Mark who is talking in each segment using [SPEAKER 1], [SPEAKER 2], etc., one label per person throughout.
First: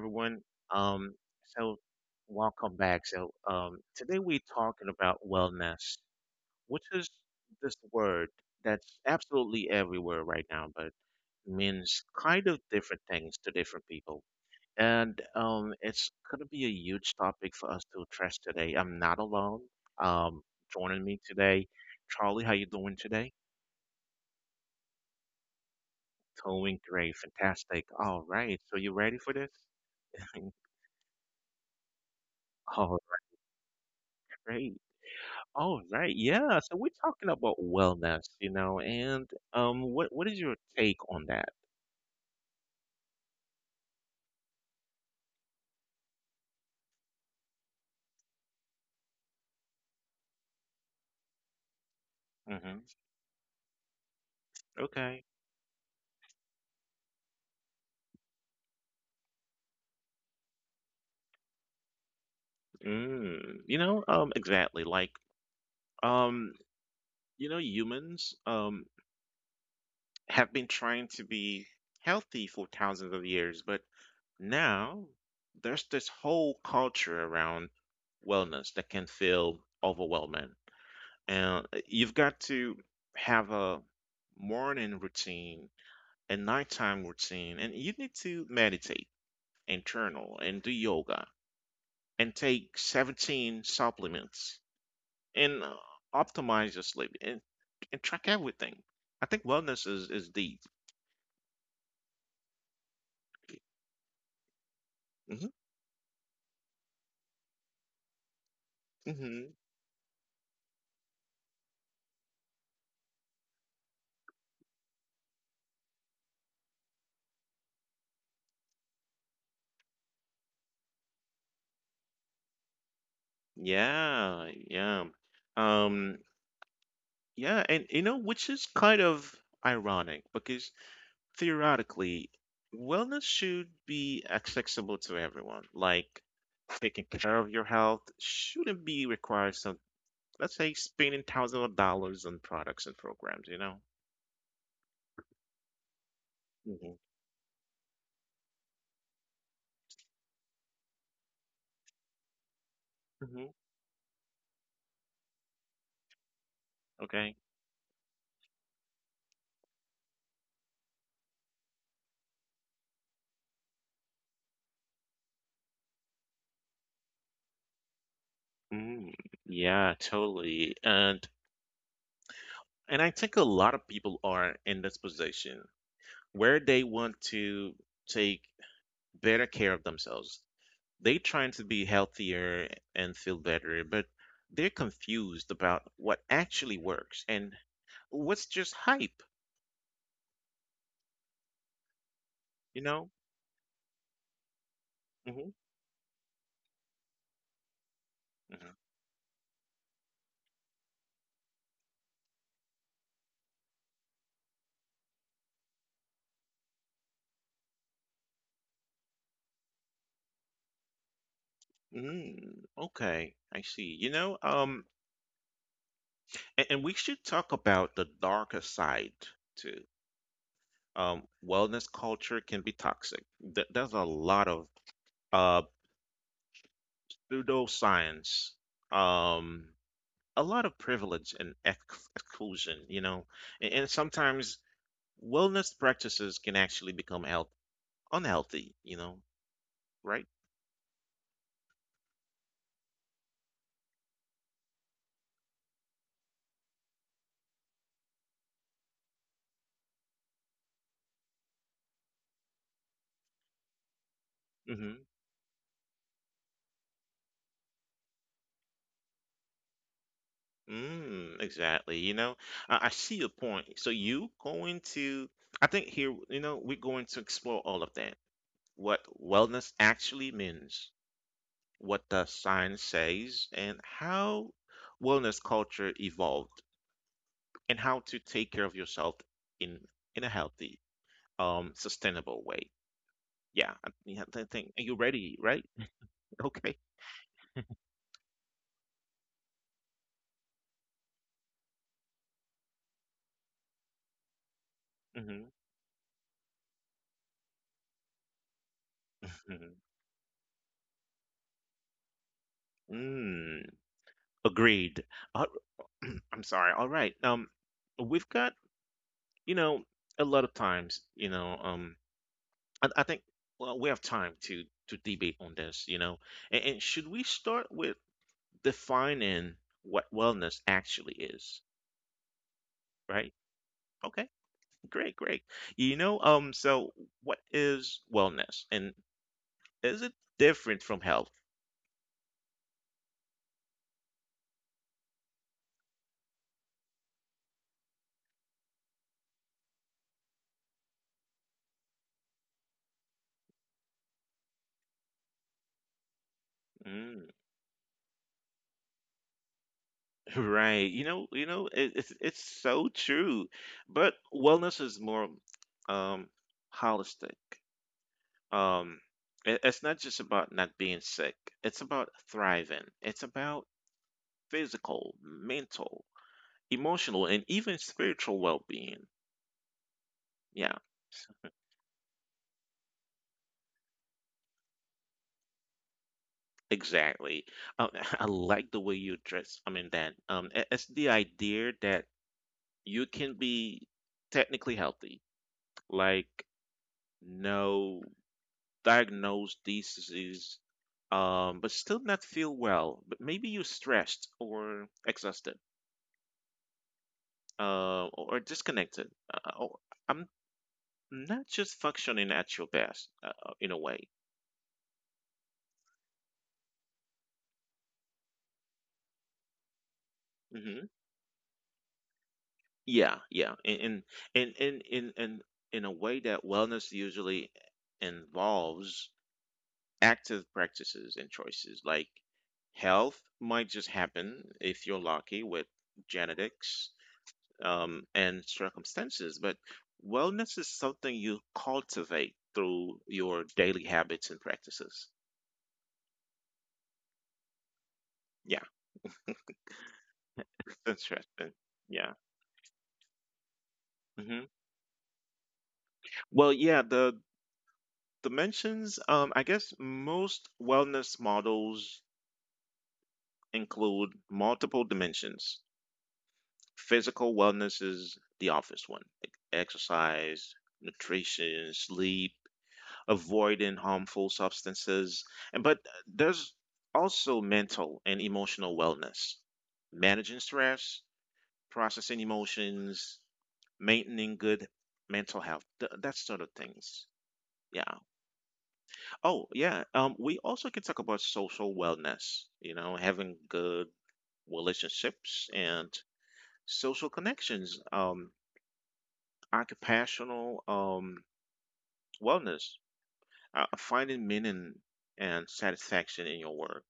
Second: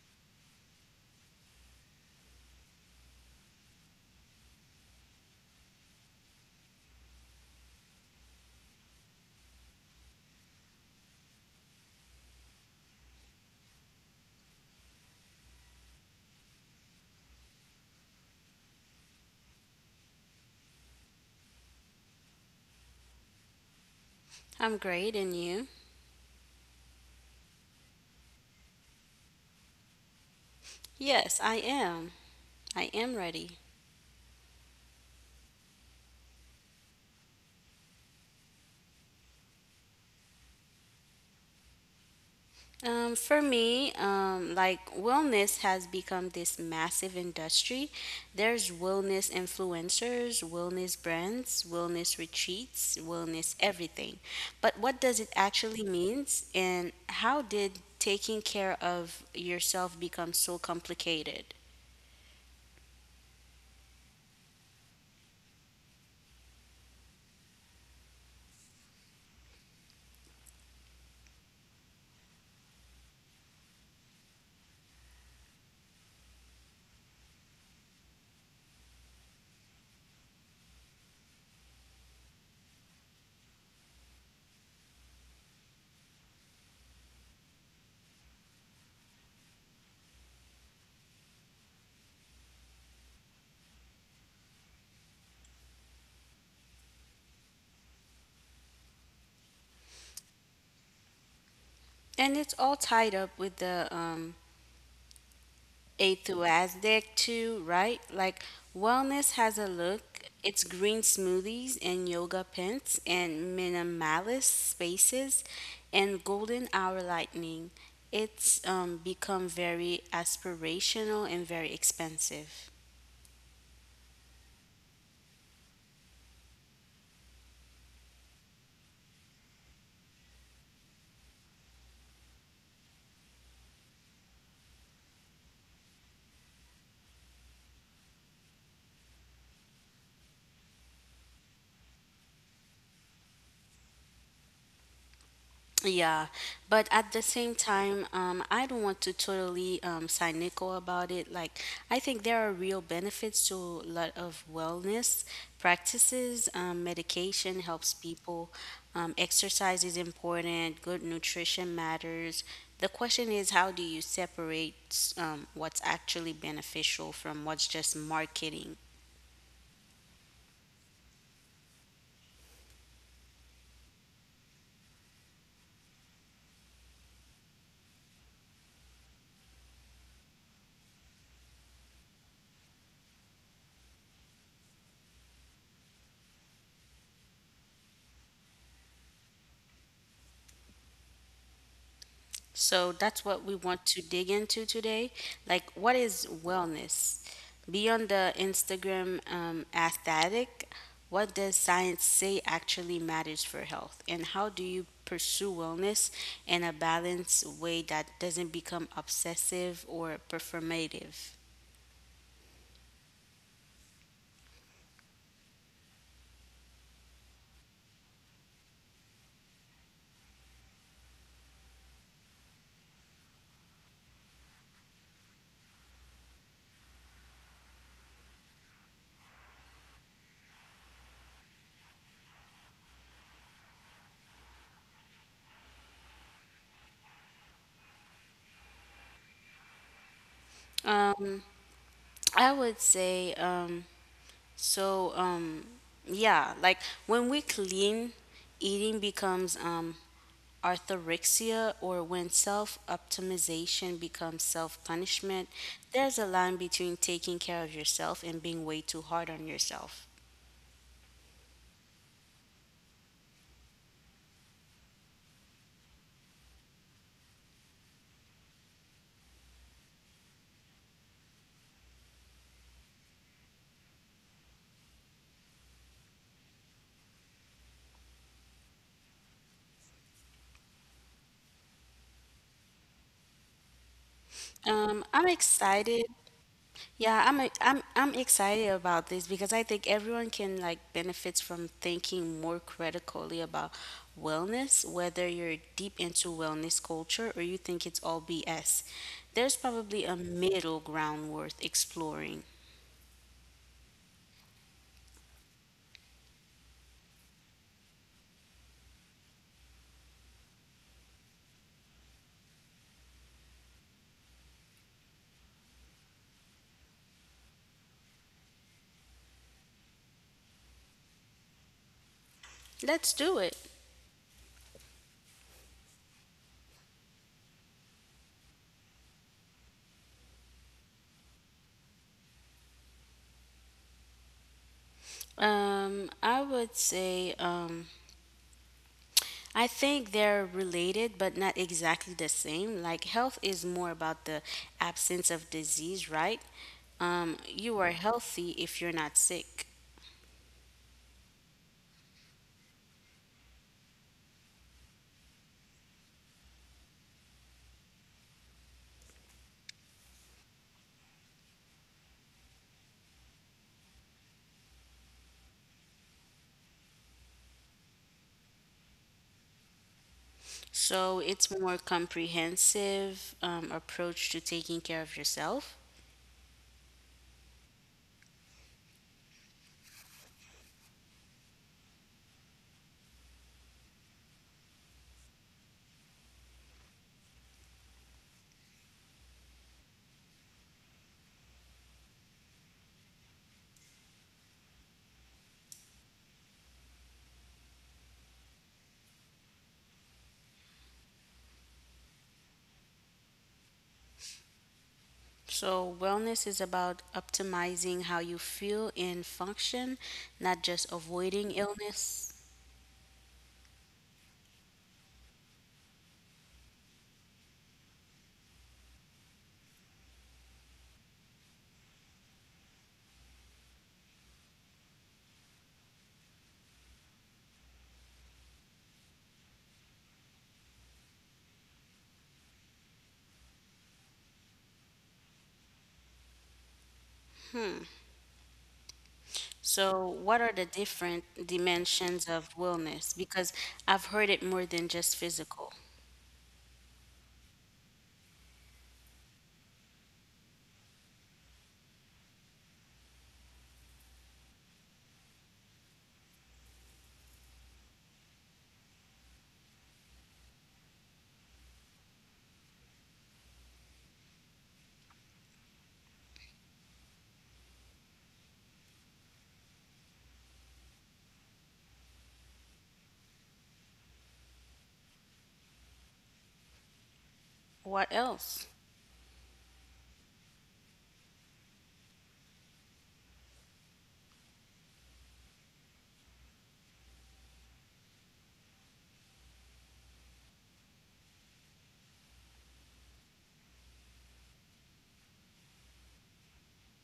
[SPEAKER 1] everyone. Um, so welcome back. Today we're talking about wellness, which is this word that's absolutely everywhere right now, but means kind of different things to different people. And It's gonna be a huge topic for us to address today. I'm not alone. Um, Joining me today, Charlie. How you doing today?
[SPEAKER 2] I'm great, and you?
[SPEAKER 1] Doing great, fantastic. All right, so you ready for this?
[SPEAKER 2] Yes, I am. I
[SPEAKER 1] All
[SPEAKER 2] am ready.
[SPEAKER 1] right. All right, yeah. So we're talking about wellness, you know, and what is your take on that?
[SPEAKER 2] For me, like wellness has become this massive industry. There's wellness influencers, wellness brands, wellness
[SPEAKER 1] Hmm
[SPEAKER 2] retreats, wellness everything. But what does it
[SPEAKER 1] Okay.
[SPEAKER 2] actually means, and how did taking care of yourself become so complicated?
[SPEAKER 1] Mm. Exactly. Um, you know, humans have been trying to be healthy for thousands of years, but now there's this whole culture around wellness that can feel overwhelming, and you've got to have a morning routine, a nighttime routine, and you need to meditate and journal and do yoga and take 17 supplements and optimize your sleep, and track everything. I think wellness is deep.
[SPEAKER 2] And it's all tied up with the
[SPEAKER 1] Hmm
[SPEAKER 2] enthusiastic too, right? Like wellness has
[SPEAKER 1] hmm
[SPEAKER 2] a look. It's green smoothies and yoga pants and minimalist spaces and golden hour lightning. It's become very aspirational and very expensive.
[SPEAKER 1] Yeah, yeah. Um, yeah, and you know, which is kind of ironic because theoretically, wellness should be accessible to everyone. Like taking care of your health shouldn't be required, let's say spending thousands of dollars on products and programs, you know?
[SPEAKER 2] Yeah, but at
[SPEAKER 1] Hmm
[SPEAKER 2] the same time, I don't want to totally cynical about it. I think there are real benefits
[SPEAKER 1] hmm
[SPEAKER 2] to a lot of wellness practices.
[SPEAKER 1] Okay.
[SPEAKER 2] Medication helps people. Exercise is important. Good nutrition matters. The question is, how do you separate what's actually beneficial from what's just marketing?
[SPEAKER 1] Mm, yeah, totally. And I think a lot of people are in this position where they want to take better care of themselves. They trying to be healthier and feel better, but they're confused about what actually works and what's just hype,
[SPEAKER 2] So
[SPEAKER 1] you
[SPEAKER 2] that's
[SPEAKER 1] know?
[SPEAKER 2] what we want to dig into today.
[SPEAKER 1] Hmm
[SPEAKER 2] Like, what is wellness? Beyond the
[SPEAKER 1] hmm
[SPEAKER 2] Instagram aesthetic, what does science say actually matters for health? And how do you pursue wellness in a balanced way that doesn't become obsessive or performative?
[SPEAKER 1] Mm, okay, I see. And we should talk about the darker side too. Wellness culture can be toxic. There's a lot of uh, pseudoscience, um, a lot of privilege and exclusion, you know. And sometimes wellness practices can actually become health unhealthy, you know, right?
[SPEAKER 2] Um, I would say, so, yeah, like when we clean, eating becomes Orthorexia, or when self optimization becomes self
[SPEAKER 1] mm
[SPEAKER 2] punishment, there's a line between taking care of yourself and being way too hard on yourself.
[SPEAKER 1] hmm Mm, exactly. You know, I see your point. So you going to, I think here, you know, we're going to explore all of that, what wellness actually means, what the science says, and how wellness culture evolved, and how to take care of yourself in in a healthy, sustainable way. I think- Are you
[SPEAKER 2] I'm
[SPEAKER 1] ready? Right?
[SPEAKER 2] excited.
[SPEAKER 1] Okay.
[SPEAKER 2] Yeah, I'm excited about this because I think everyone can like benefits from thinking more critically about wellness, whether you're
[SPEAKER 1] hmm
[SPEAKER 2] deep into wellness culture or you think it's all BS. There's
[SPEAKER 1] hmm
[SPEAKER 2] probably a middle ground worth exploring.
[SPEAKER 1] Mm, agreed. Uh, I'm sorry. All right. We've got, you know, a lot of times, you know, I think, well, we have time to debate on this, you know, and should we start defining what wellness actually is,
[SPEAKER 2] Let's do
[SPEAKER 1] right?
[SPEAKER 2] it.
[SPEAKER 1] Okay, great, great. So what is wellness, and is it different from health?
[SPEAKER 2] Um, I would say, um, I think they're related, but not exactly the same. Like health is more about the absence of disease, right?
[SPEAKER 1] Mm,
[SPEAKER 2] You are healthy if you're not sick.
[SPEAKER 1] right. You know, it's so true, but wellness is more um holistic. Um, it's not just about not being sick. It's about thriving. It's about physical, mental, emotional, and even spiritual well-being. Yeah.
[SPEAKER 2] So it's
[SPEAKER 1] So
[SPEAKER 2] more comprehensive approach to taking care of yourself.
[SPEAKER 1] exactly. Um, I like the way you dress. I mean that. It's the idea that you can be technically healthy, like no diagnosed disease, but still not feel well. But maybe you're stressed or exhausted, or disconnected. Or I'm Not just functioning at your best, in a way.
[SPEAKER 2] So wellness is about optimizing how you feel and function, not
[SPEAKER 1] Mm-hmm.
[SPEAKER 2] just avoiding illness.
[SPEAKER 1] Yeah, yeah, and in a way that wellness usually involves active practices and choices. Like health might just happen if you're lucky with genetics and circumstances, but wellness is something you cultivate through your daily habits and practices. Yeah,
[SPEAKER 2] So, what are the different
[SPEAKER 1] interesting. Yeah.
[SPEAKER 2] dimensions of wellness? Because I've heard it
[SPEAKER 1] hmm
[SPEAKER 2] more than just physical.
[SPEAKER 1] Well, yeah, the dimensions, I guess most wellness models include multiple dimensions. Physical wellness is the obvious one, like exercise, nutrition, sleep, avoiding harmful substances. And but there's also mental and emotional wellness, managing stress, processing emotions, maintaining good mental health, that sort of things. Yeah.
[SPEAKER 2] What else?
[SPEAKER 1] Oh, yeah. We also can talk about social wellness, you know, having good relationships and social connections, occupational wellness, finding meaning and satisfaction in your work,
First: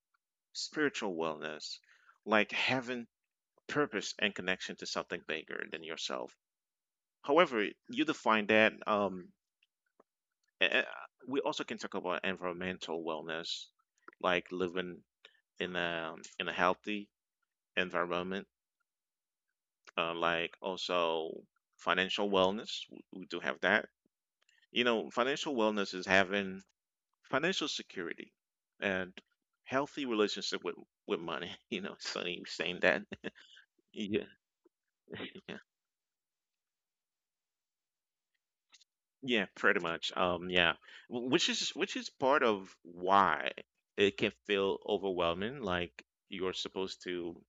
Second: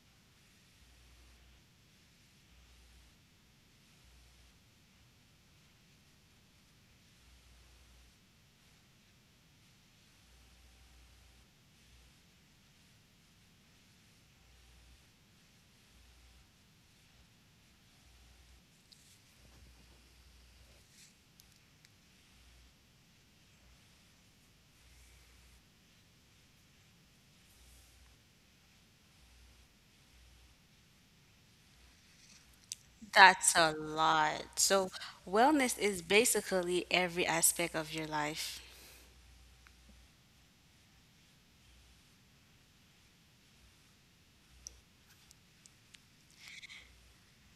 [SPEAKER 1] spiritual wellness, like having purpose and connection to something bigger than yourself. However, you define that. A- a- we also can talk about environmental wellness, like living in a in a healthy environment, like also financial wellness. We do have that. You know, financial wellness is having financial security and healthy relationship with money. You know, Sonny was saying that.
[SPEAKER 2] That's a
[SPEAKER 1] Yeah,
[SPEAKER 2] lot. So,
[SPEAKER 1] yeah,
[SPEAKER 2] wellness is basically every aspect of your life.
[SPEAKER 1] yeah, pretty much. Yeah, which is part of why it can feel overwhelming. Like you're supposed to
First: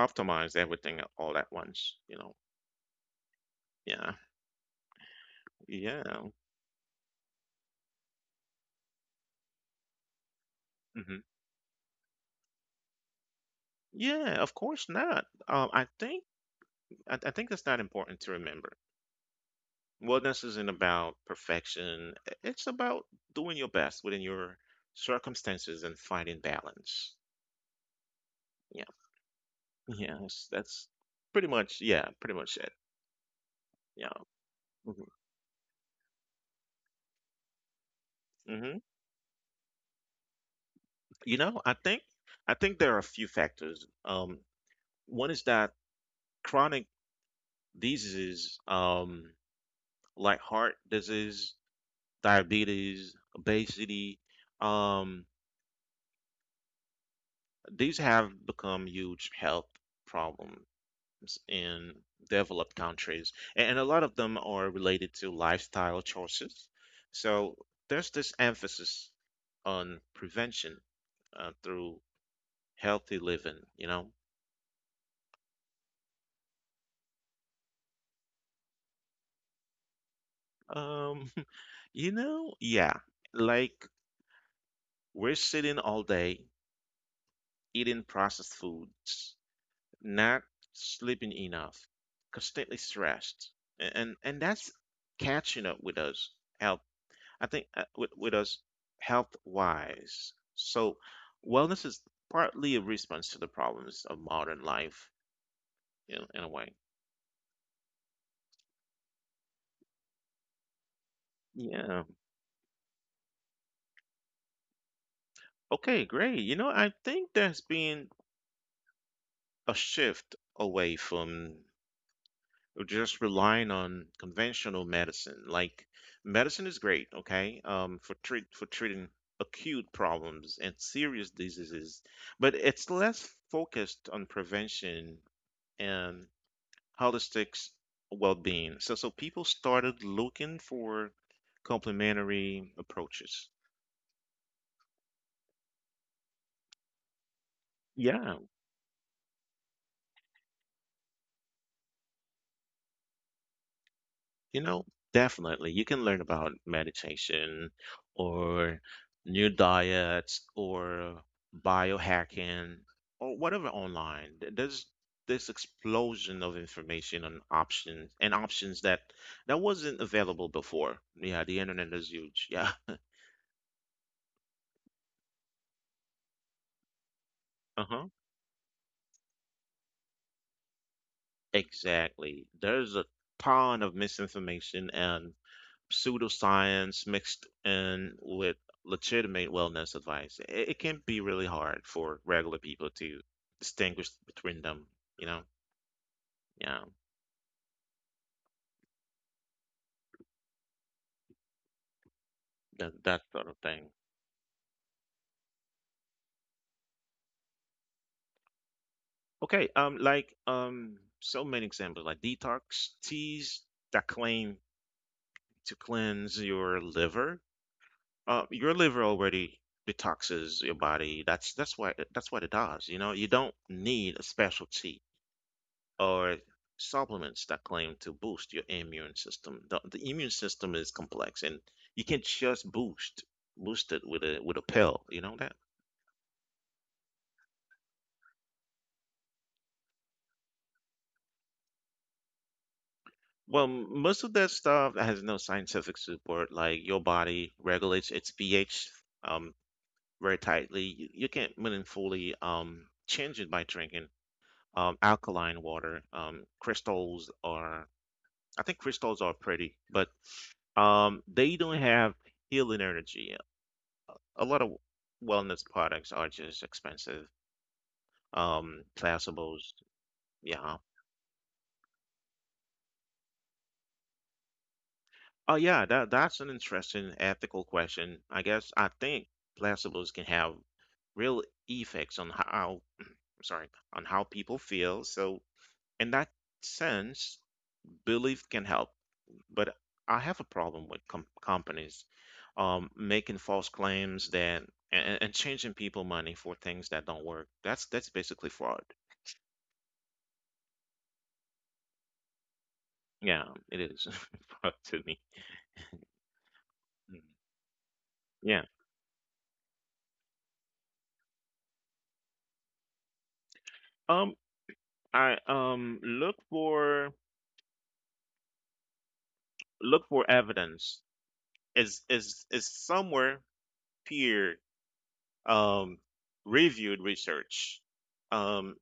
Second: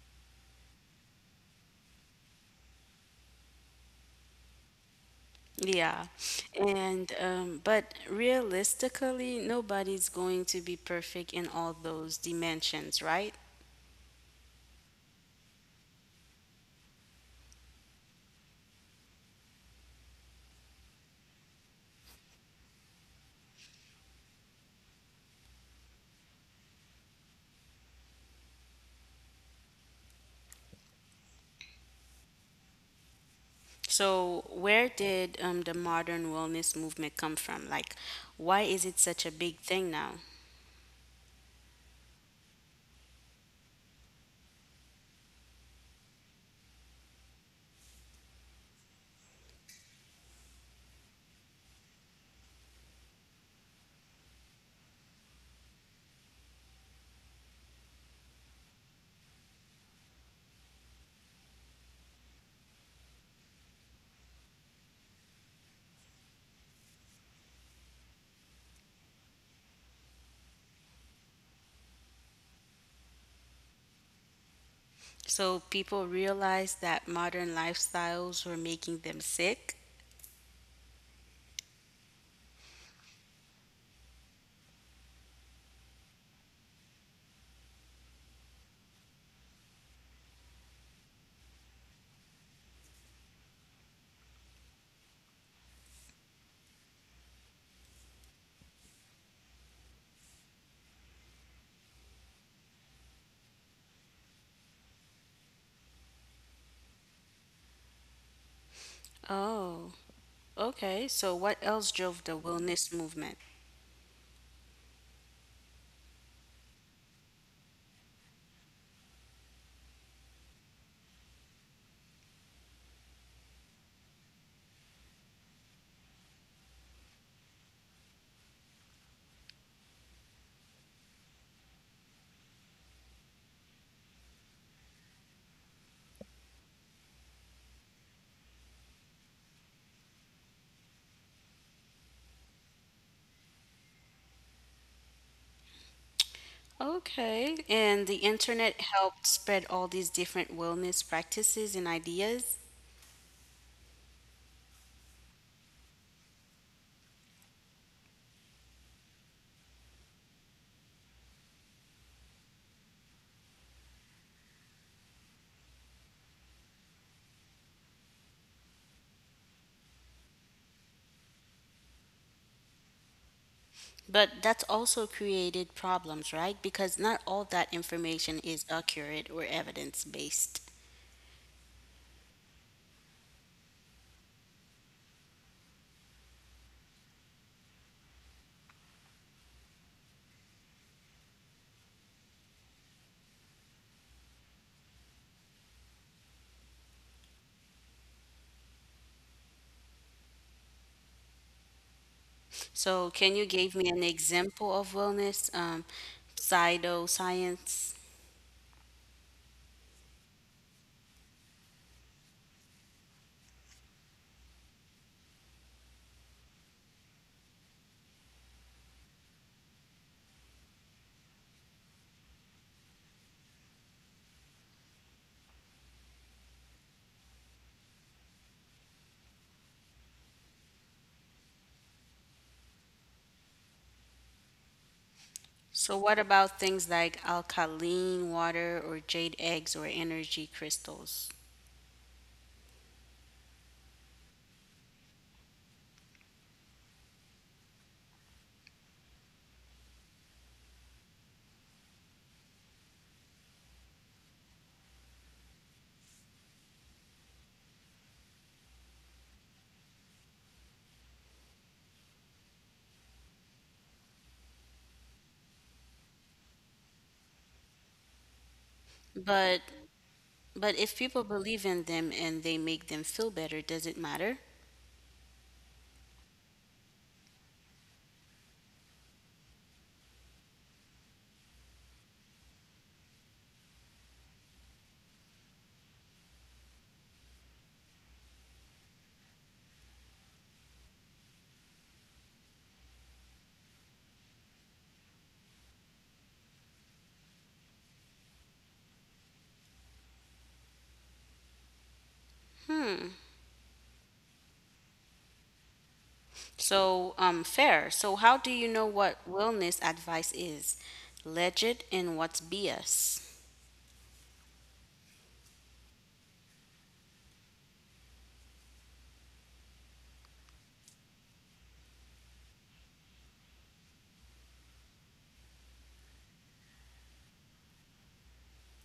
[SPEAKER 1] optimize everything all at once. You know. Yeah.
[SPEAKER 2] Yeah.
[SPEAKER 1] Yeah.
[SPEAKER 2] And, but realistically, nobody's going to be perfect
[SPEAKER 1] hmm
[SPEAKER 2] in all those dimensions, right?
[SPEAKER 1] Yeah. Of course not. I think that's not important to remember. Wellness isn't about perfection. It's about doing your best within your circumstances and finding balance. Yeah. Yeah. That's pretty much it. Yeah.
[SPEAKER 2] So, where
[SPEAKER 1] hmm
[SPEAKER 2] did the modern wellness movement come from? Like, why
[SPEAKER 1] hmm
[SPEAKER 2] is it such a big thing now?
[SPEAKER 1] You know, I think there are a few factors. One is that chronic diseases, like heart disease, diabetes, obesity, um, these have become huge health problems in developed countries, and a lot of them are related to lifestyle choices. So there's this emphasis on prevention, through healthy living, you know?
[SPEAKER 2] So people realized that modern lifestyles were making them sick.
[SPEAKER 1] Um, you know, yeah, like we're sitting all day eating processed foods, not sleeping enough, constantly stressed, and that's catching up with us health I think with us health wise. So wellness is partly a response to the problems of modern life in a way.
[SPEAKER 2] Oh, okay. So what else
[SPEAKER 1] Yeah.
[SPEAKER 2] drove the wellness movement?
[SPEAKER 1] Okay, great. You know, I think there's been a shift away from just relying on conventional medicine. Like medicine is great, okay, for treating acute problems and serious diseases, but it's less focused on prevention and holistic well-being. So people started looking for complementary approaches.
[SPEAKER 2] Okay. And the
[SPEAKER 1] Yeah,
[SPEAKER 2] internet helped spread all these different wellness practices and ideas.
[SPEAKER 1] you know, definitely. You can learn about meditation or new diets or biohacking or whatever online. There's this explosion of information and options that that wasn't available before. Yeah, the internet is huge. Yeah.
[SPEAKER 2] But that's also created problems, right? Because not all that information is accurate or evidence based.
[SPEAKER 1] Exactly. There's a ton of misinformation and pseudoscience mixed in with legitimate wellness advice. It can be really hard for regular people to distinguish between them, you know? Yeah, that
[SPEAKER 2] So,
[SPEAKER 1] that
[SPEAKER 2] can you
[SPEAKER 1] sort of
[SPEAKER 2] give me
[SPEAKER 1] thing.
[SPEAKER 2] an example of wellness, pseudoscience?
[SPEAKER 1] Okay, so many examples like detox teas that claim to cleanse your liver. Your liver already detoxes your body. That's what it does. You know, you don't need a specialty, or supplements that claim to boost your immune system. The immune system is complex, and you can just boost it with a pill. You know that.
[SPEAKER 2] So what about things like alkaline water or jade eggs or energy crystals?
[SPEAKER 1] Well, most of that stuff has no scientific support. Like your body regulates its pH um very tightly. You can't meaningfully change it by drinking alkaline water. I think crystals are pretty, but they don't have healing energy. A lot of wellness products are just expensive.
[SPEAKER 2] But
[SPEAKER 1] Placebos,
[SPEAKER 2] but
[SPEAKER 1] yeah.
[SPEAKER 2] if people believe in them and they make them feel better, does it matter?
[SPEAKER 1] Oh yeah, that that's an interesting ethical question. I guess I think placebos can have real effects sorry, on how people feel. So in that sense, belief can help. But I have a problem with companies making false claims that and changing people money for things that don't work. That's basically fraud. Yeah, it is fraud to me.
[SPEAKER 2] So
[SPEAKER 1] Mm.
[SPEAKER 2] fair. So how do
[SPEAKER 1] Yeah.
[SPEAKER 2] you know what wellness advice is? Legit and what's BS?
[SPEAKER 1] Um, I look for look for evidence. Is somewhere peer um reviewed research um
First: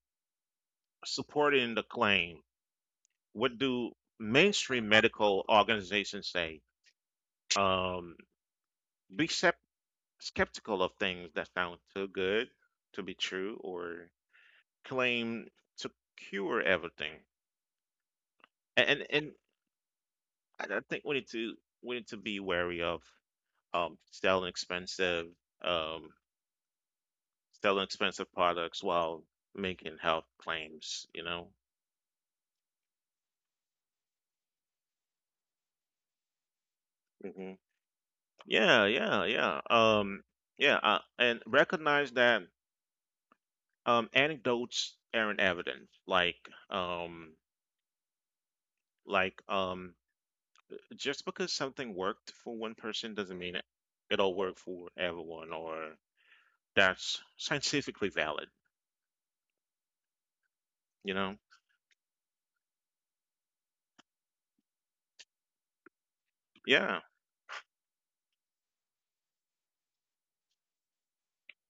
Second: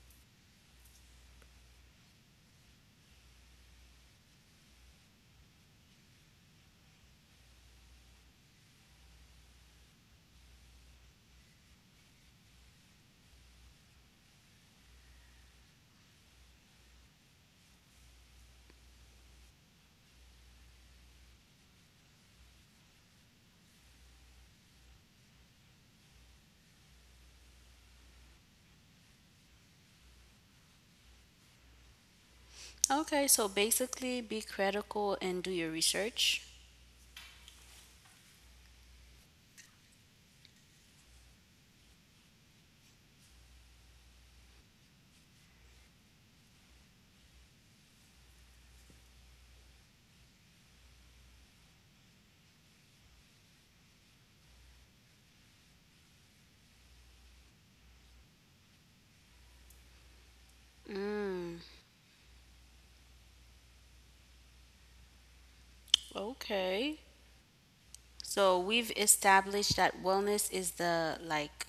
[SPEAKER 1] supporting the claim? What do mainstream medical organizations say? Um, Be skeptical of things that sound too good to be true or claim to cure everything. And I think we need to be wary of um selling expensive um selling expensive products while making health claims, you know.
[SPEAKER 2] Okay, so basically be critical and do your research.
[SPEAKER 1] Hmm Yeah, yeah, yeah. Yeah, and recognize that anecdotes aren't evidence, um like just because something worked for one person doesn't mean it'll work for everyone or that's scientifically valid, you know?
[SPEAKER 2] Okay.
[SPEAKER 1] Yeah.
[SPEAKER 2] So we've established that wellness is the like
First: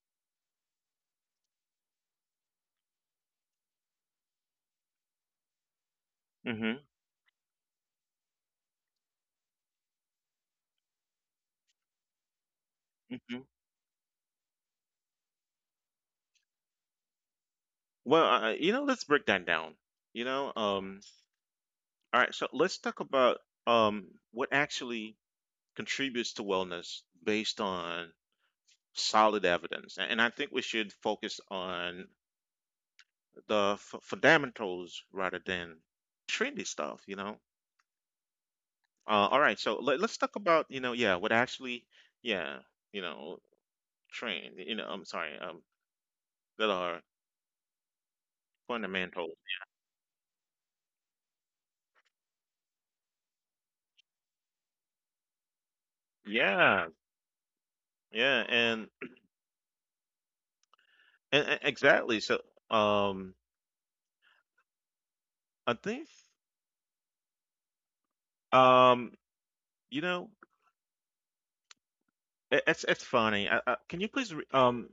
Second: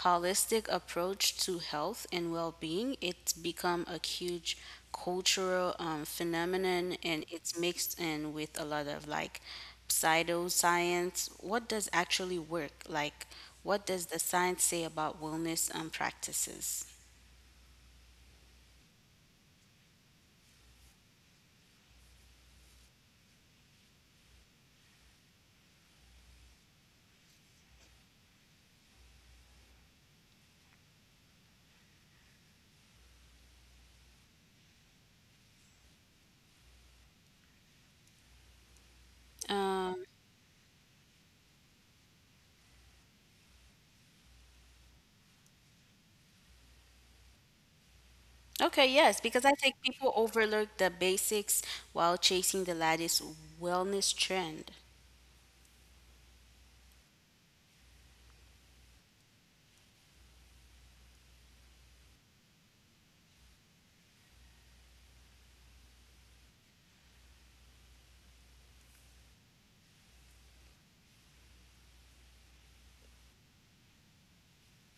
[SPEAKER 2] holistic approach to health and well-being. It's become a huge cultural
[SPEAKER 1] hmm
[SPEAKER 2] phenomenon, and it's mixed in with a lot of like pseudoscience. What does actually work? Like,
[SPEAKER 1] hmm
[SPEAKER 2] what does the science say about wellness practices?
[SPEAKER 1] Well, you know, let's break that down. You know, um, all right, so let's talk about um, what actually contributes to wellness based on solid evidence. And I think we should focus on the fundamentals rather than trendy stuff, you know? All right, so
[SPEAKER 2] Um,
[SPEAKER 1] let's talk about, you know, yeah, what actually, yeah, you know, train, you know, I'm sorry, that are
[SPEAKER 2] okay, yes,
[SPEAKER 1] fundamental.
[SPEAKER 2] because I think people overlook the basics while chasing the latest wellness trend.
[SPEAKER 1] Yeah, yeah, and, and exactly. So, um, I think, um, you know, it's funny.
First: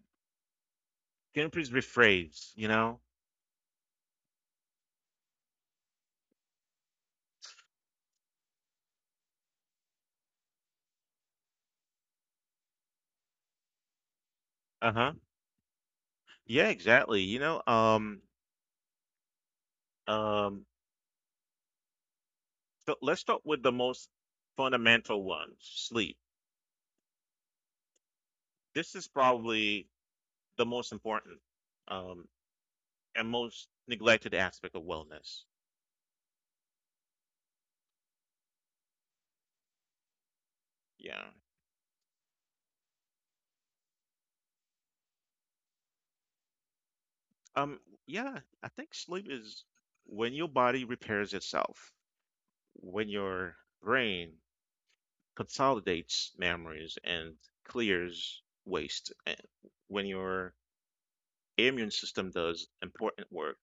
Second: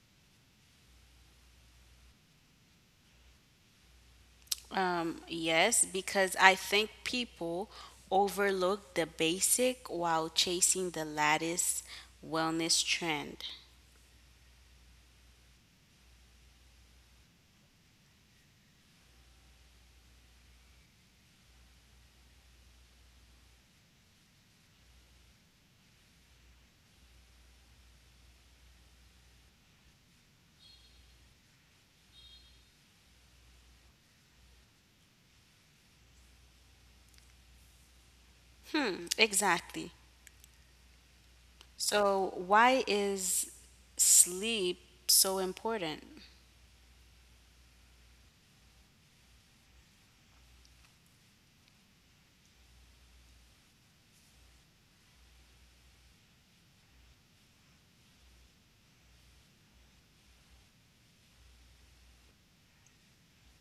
[SPEAKER 1] Can you please rephrase, you know?
[SPEAKER 2] Yes, because I think people overlook the basic while chasing the latest wellness trend.
[SPEAKER 1] Uh-huh. Yeah, exactly. Um, so let's start with the most fundamental one, sleep. This is probably the most important um, and most neglected aspect of wellness.
[SPEAKER 2] Hmm, exactly.
[SPEAKER 1] Yeah.
[SPEAKER 2] So, why is sleep so important?
[SPEAKER 1] Um. Yeah. I think sleep is when your body repairs itself, when your brain consolidates memories and clears waste, and when your immune system does important work.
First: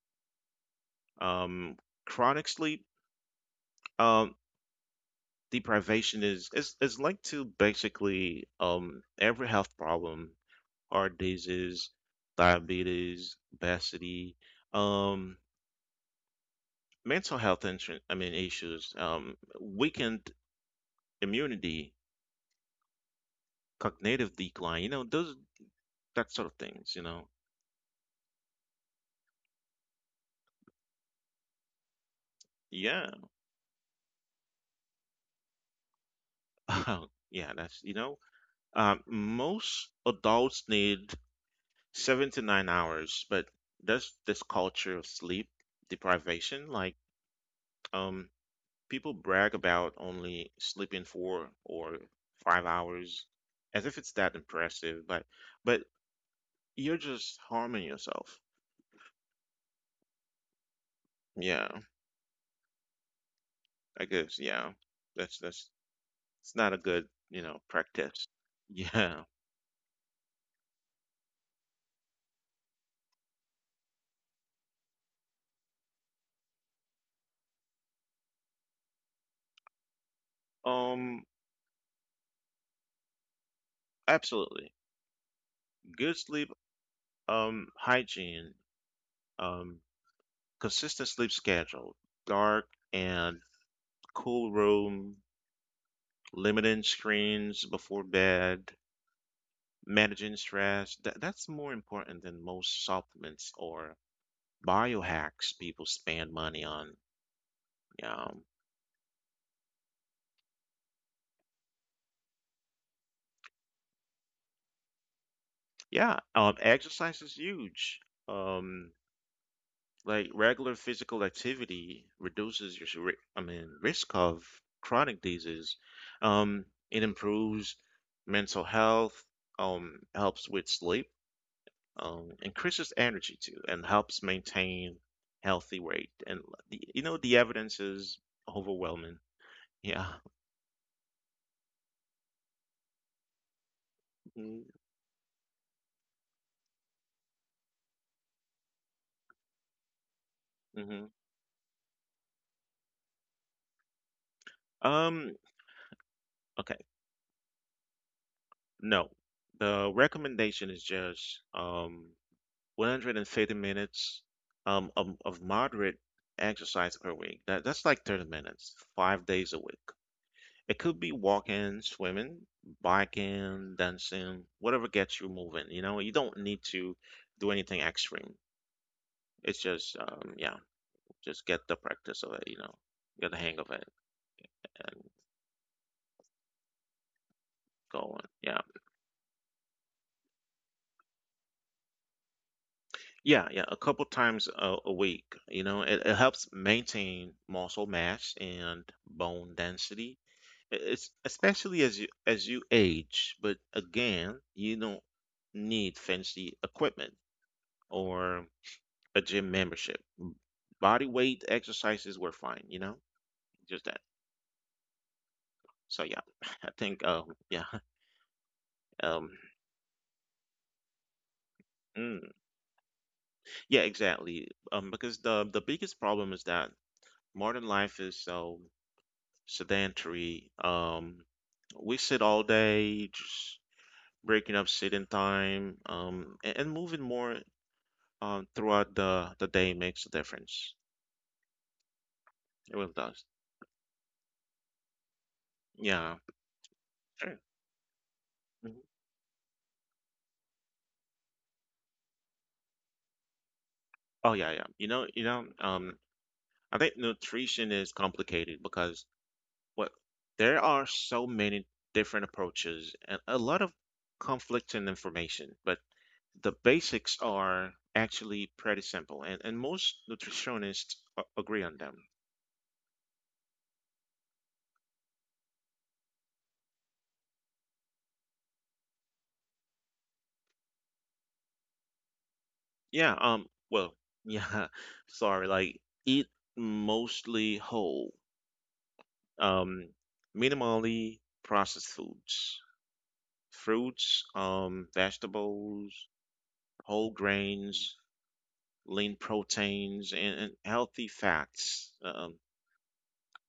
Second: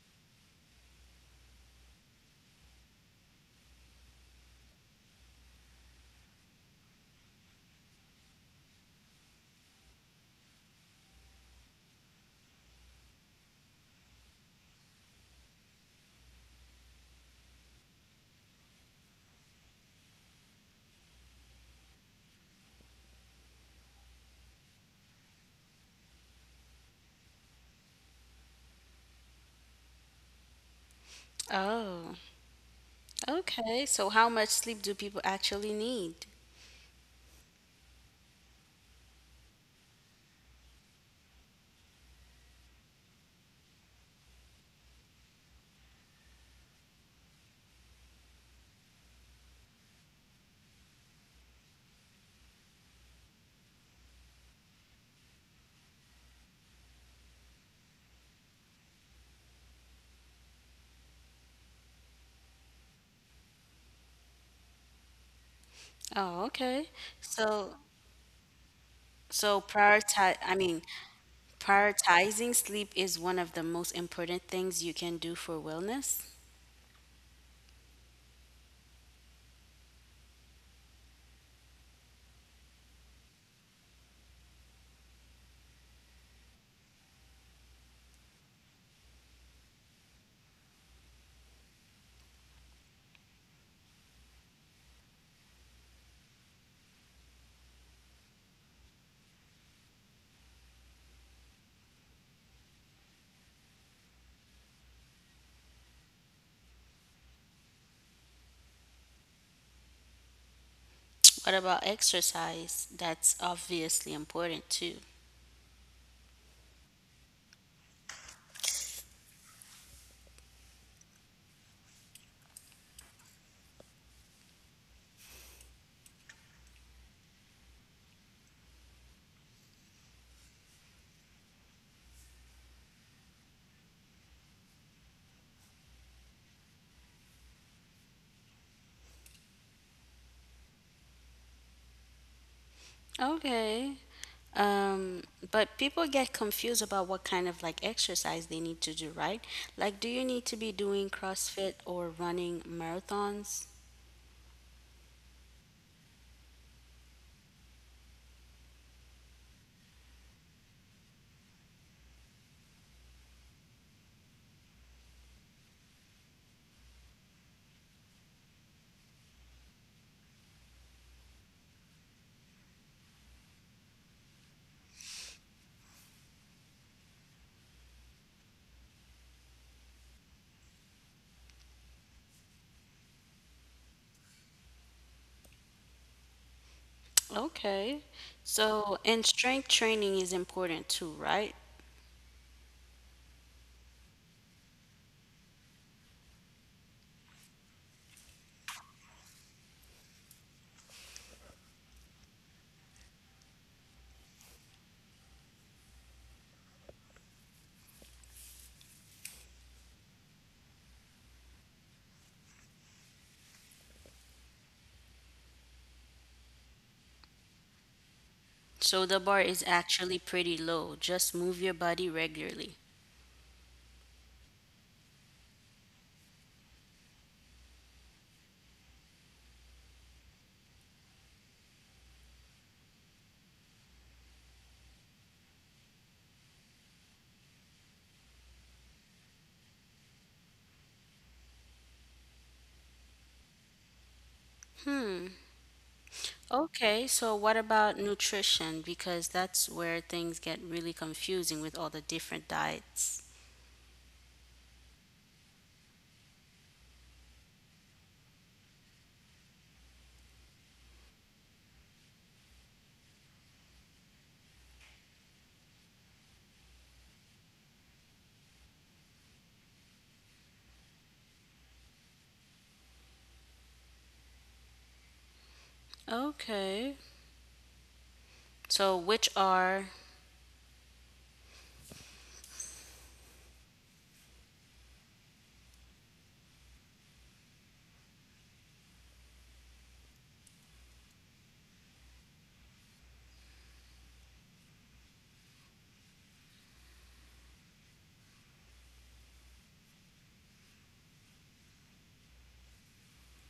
[SPEAKER 1] Um. Chronic sleep. Um. Deprivation is linked to basically every health problem, heart disease, diabetes, obesity, um, mental health issues, weakened immunity, cognitive decline, you know, those that sort of things, you know.
[SPEAKER 2] Oh,
[SPEAKER 1] Yeah.
[SPEAKER 2] okay. So, how much sleep do people actually need?
[SPEAKER 1] Yeah. Most adults need 7 to 9 hours, but that's this culture of sleep deprivation, like um people brag about only sleeping 4 or 5 hours as if it's that impressive, but you're just harming yourself. Yeah, I guess, yeah. That's
[SPEAKER 2] Oh, okay.
[SPEAKER 1] it's not a
[SPEAKER 2] So,
[SPEAKER 1] good practice.
[SPEAKER 2] so
[SPEAKER 1] Yeah.
[SPEAKER 2] prioritize, I mean, prioritizing sleep is one of the most important things you can do for wellness.
[SPEAKER 1] Um, absolutely. Good sleep, hygiene, um, consistent sleep schedule, dark and cool room, limiting screens before bed, managing stress, that's more important than most supplements or biohacks people spend money on. Um,
[SPEAKER 2] What about exercise? That's obviously important too.
[SPEAKER 1] yeah, exercise is huge. Um, like regular physical activity reduces your risk of chronic disease. Um, it improves mental health, helps with sleep, increases energy too, and helps maintain healthy weight. And the evidence is overwhelming. Yeah.
[SPEAKER 2] Okay.
[SPEAKER 1] Mhm,
[SPEAKER 2] Um, but people get confused about what kind of like exercise they need to do, right? Like, do you need to be
[SPEAKER 1] mhm.
[SPEAKER 2] doing CrossFit or running marathons?
[SPEAKER 1] Um, okay. No. The recommendation is just 150 minutes of moderate exercise per week. That's like 30 minutes, 5 days a week. It could be walking, swimming, biking, dancing, whatever gets you moving. You know, you don't need to do anything extreme. It's just just get the practice of it, you know, get the hang of it and go
[SPEAKER 2] Okay.
[SPEAKER 1] on. Yeah.
[SPEAKER 2] So, and strength training is important too, right?
[SPEAKER 1] Yeah, yeah, a couple times a week. You know, it helps maintain muscle mass and bone density. It's especially as you age, but again, you don't need fancy equipment or a gym membership. Body weight exercises were fine, you know, just that. So yeah, I think yeah
[SPEAKER 2] So
[SPEAKER 1] um
[SPEAKER 2] the bar is actually pretty low. Just move your
[SPEAKER 1] mm,
[SPEAKER 2] body regularly.
[SPEAKER 1] yeah, exactly, because the biggest problem is that modern life is so sedentary. We sit all day, just breaking up sitting time, and moving more, throughout the day makes a difference. It really does. Yeah.
[SPEAKER 2] Okay, so
[SPEAKER 1] Sure.
[SPEAKER 2] what about nutrition?
[SPEAKER 1] Mhm.
[SPEAKER 2] Because that's where things get really confusing with all the different diets.
[SPEAKER 1] Oh yeah, yeah. You know, I think nutrition is complicated because what there are so many different approaches and a lot of conflict and information, but the basics are actually pretty simple and most nutritionists agree on them.
[SPEAKER 2] Okay. So which are
[SPEAKER 1] Yeah, well, yeah, sorry, like eat mostly whole, um, minimally processed foods, fruits, vegetables, whole grains, lean proteins, and healthy fats.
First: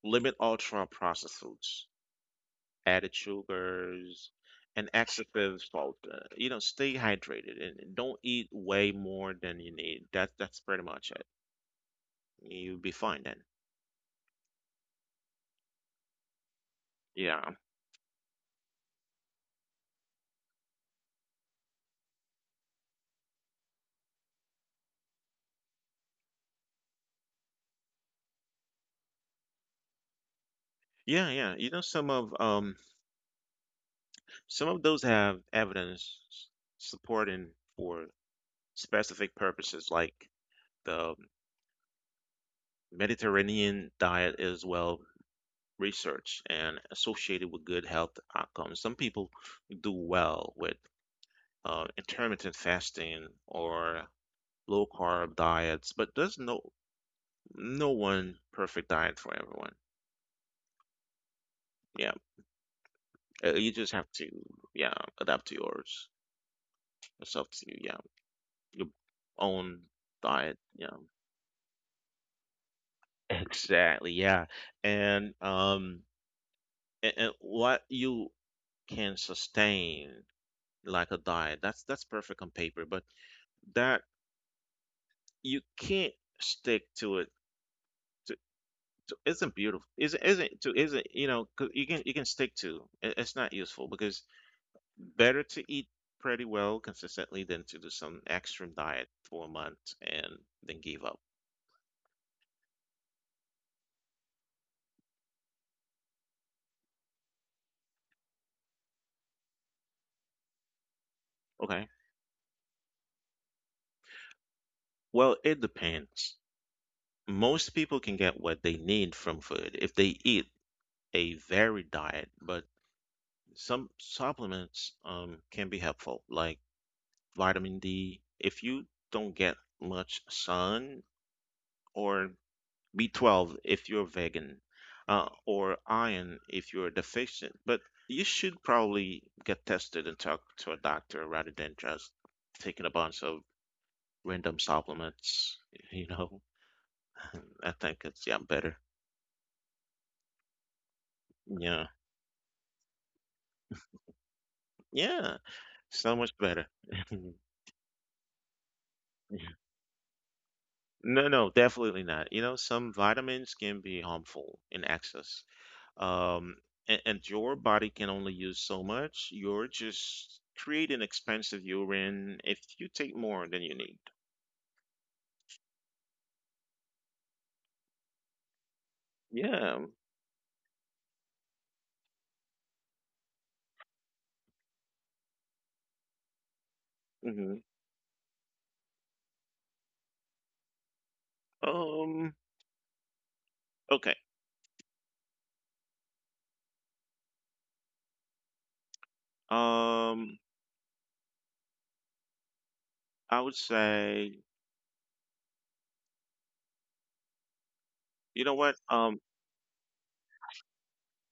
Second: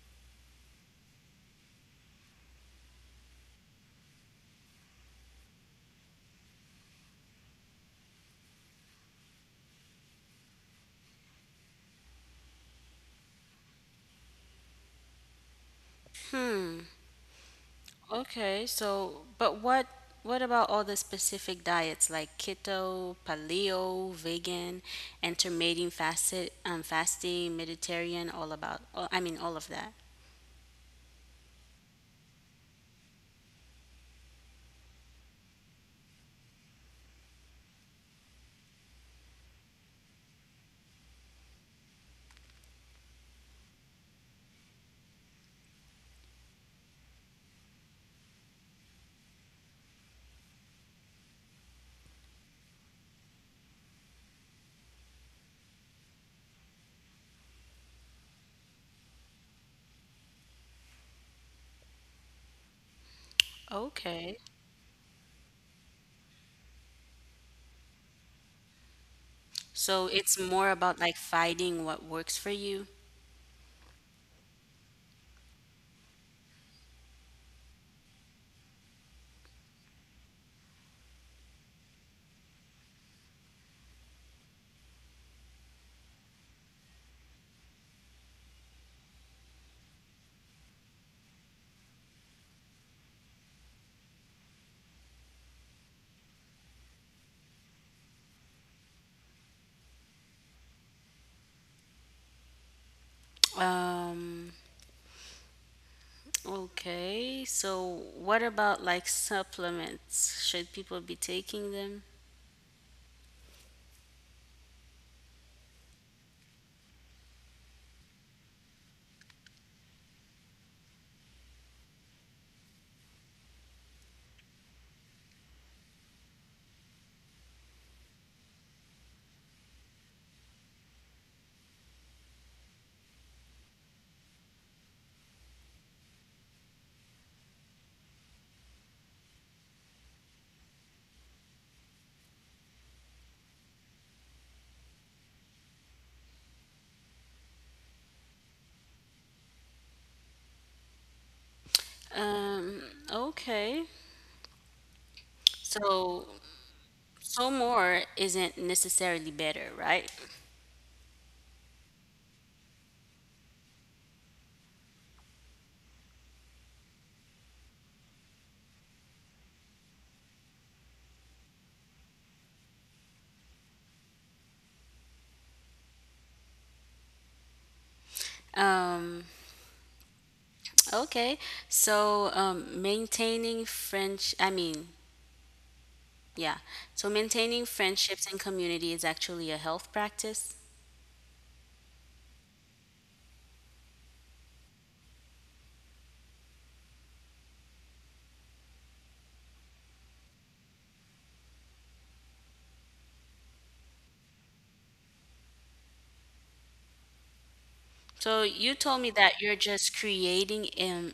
[SPEAKER 1] Limit ultra processed foods, added sugars, and excessive salt. You know, stay hydrated and don't eat way more than you need. That's pretty much it. You'll be fine then. Yeah,
[SPEAKER 2] okay, so but what about all the specific diets like keto, paleo, vegan, intermittent fasted, fasting, Mediterranean, all about all, I mean all of that.
[SPEAKER 1] yeah, yeah. You know, some of those have evidence supporting for specific purposes, like the Mediterranean diet is well researched and associated with good health outcomes. Some people do well with intermittent fasting or low carb diets, but there's no one perfect diet for everyone. Yeah, you just have to
[SPEAKER 2] Okay.
[SPEAKER 1] yeah adapt to yourself to yeah. Your own
[SPEAKER 2] So it's
[SPEAKER 1] diet,
[SPEAKER 2] more
[SPEAKER 1] yeah.
[SPEAKER 2] about like finding what works for you.
[SPEAKER 1] Exactly, yeah. And what you can sustain like a diet, that's perfect on paper, but that you can't stick to it to, to isn't you know, 'cause you can stick to it, it's not useful because better to eat pretty well consistently than to do some extreme diet for a month and then give up.
[SPEAKER 2] Um Okay, so what about like supplements? Should people be taking
[SPEAKER 1] Okay,
[SPEAKER 2] them?
[SPEAKER 1] well, it depends. Most people can get what they need from food if they eat a varied diet, but some supplements, can be helpful, like vitamin D if you don't get much sun, or B12 if you're vegan, or iron if you're deficient. But you should probably get tested and talk to a doctor rather than just taking a bunch of random supplements. You know, I think it's better. Yeah,
[SPEAKER 2] Um, okay.
[SPEAKER 1] yeah. So much better.
[SPEAKER 2] So, so more isn't necessarily better, right?
[SPEAKER 1] No, no, definitely not. You know, some vitamins can be harmful in excess. Um, and your body can only use so much. You're just creating expensive urine if you take more than you need.
[SPEAKER 2] Um,
[SPEAKER 1] Yeah.
[SPEAKER 2] okay. So, maintaining French, I mean, yeah. So
[SPEAKER 1] Hmm.
[SPEAKER 2] maintaining friendships and community is actually a health practice.
[SPEAKER 1] Um, okay. Um, I would say, you know
[SPEAKER 2] So
[SPEAKER 1] what?
[SPEAKER 2] you told me that you're just creating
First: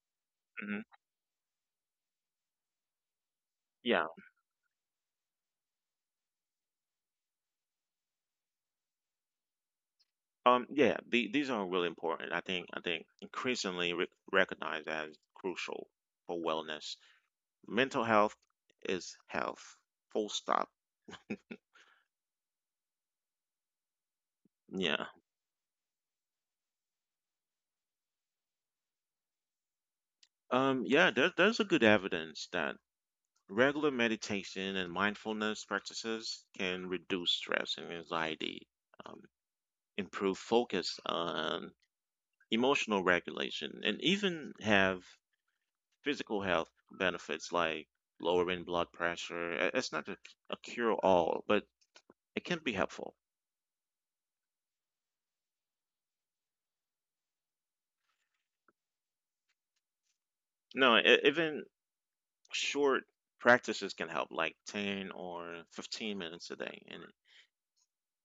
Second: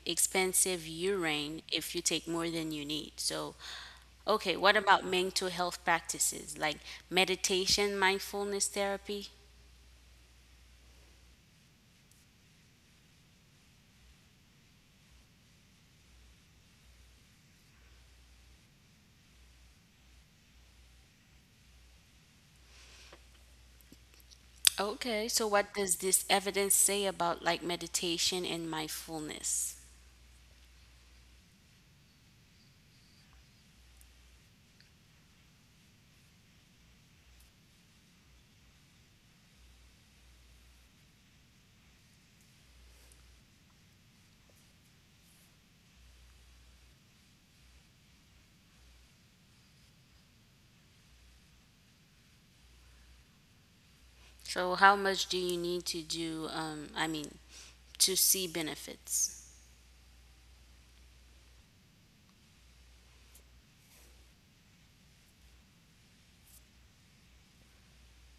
[SPEAKER 1] Mhm,
[SPEAKER 2] expensive urine if you take more than you need. So,
[SPEAKER 1] yeah.
[SPEAKER 2] okay, what about mental health practices like meditation, mindfulness therapy?
[SPEAKER 1] Yeah, these are really important. I think increasingly re recognized as crucial for wellness. Mental health is health, full stop.
[SPEAKER 2] Okay,
[SPEAKER 1] Yeah,
[SPEAKER 2] so what does this evidence say about like meditation and mindfulness?
[SPEAKER 1] yeah, there's a good evidence that regular meditation and mindfulness practices can reduce stress and anxiety, um, improve focus on emotional regulation and even have physical health benefits like lowering blood pressure. It's not a cure all, but it can be helpful.
[SPEAKER 2] So how much do you need to do, I mean, to see benefits?
[SPEAKER 1] No e- even short practices can help, like 10 or 15 minutes a day. And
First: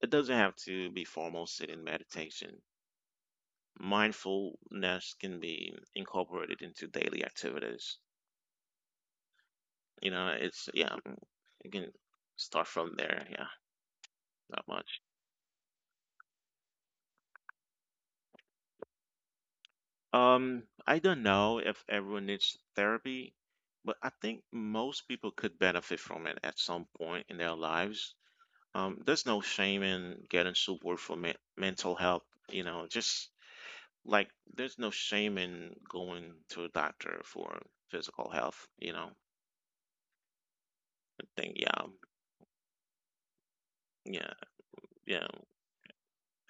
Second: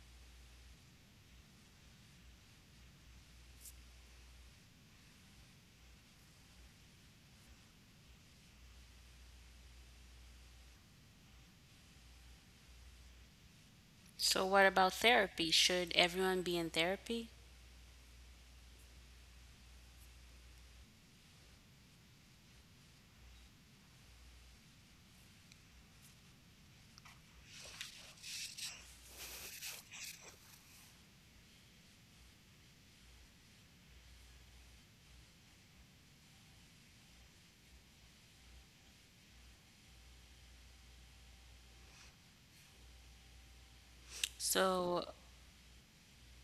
[SPEAKER 1] it doesn't have to be formal sitting meditation. Mindfulness can be incorporated into daily activities. You know, it's, yeah, you can start from there. Yeah,
[SPEAKER 2] So
[SPEAKER 1] not
[SPEAKER 2] what about
[SPEAKER 1] much.
[SPEAKER 2] therapy? Should everyone be in therapy?
[SPEAKER 1] I don't know if everyone needs therapy, but I think most people could benefit from it at some point in their lives. There's no shame in getting support for mental health. You know, just like there's no shame in going to a doctor for physical health, you know. I think yeah, yeah,
[SPEAKER 2] So
[SPEAKER 1] yeah.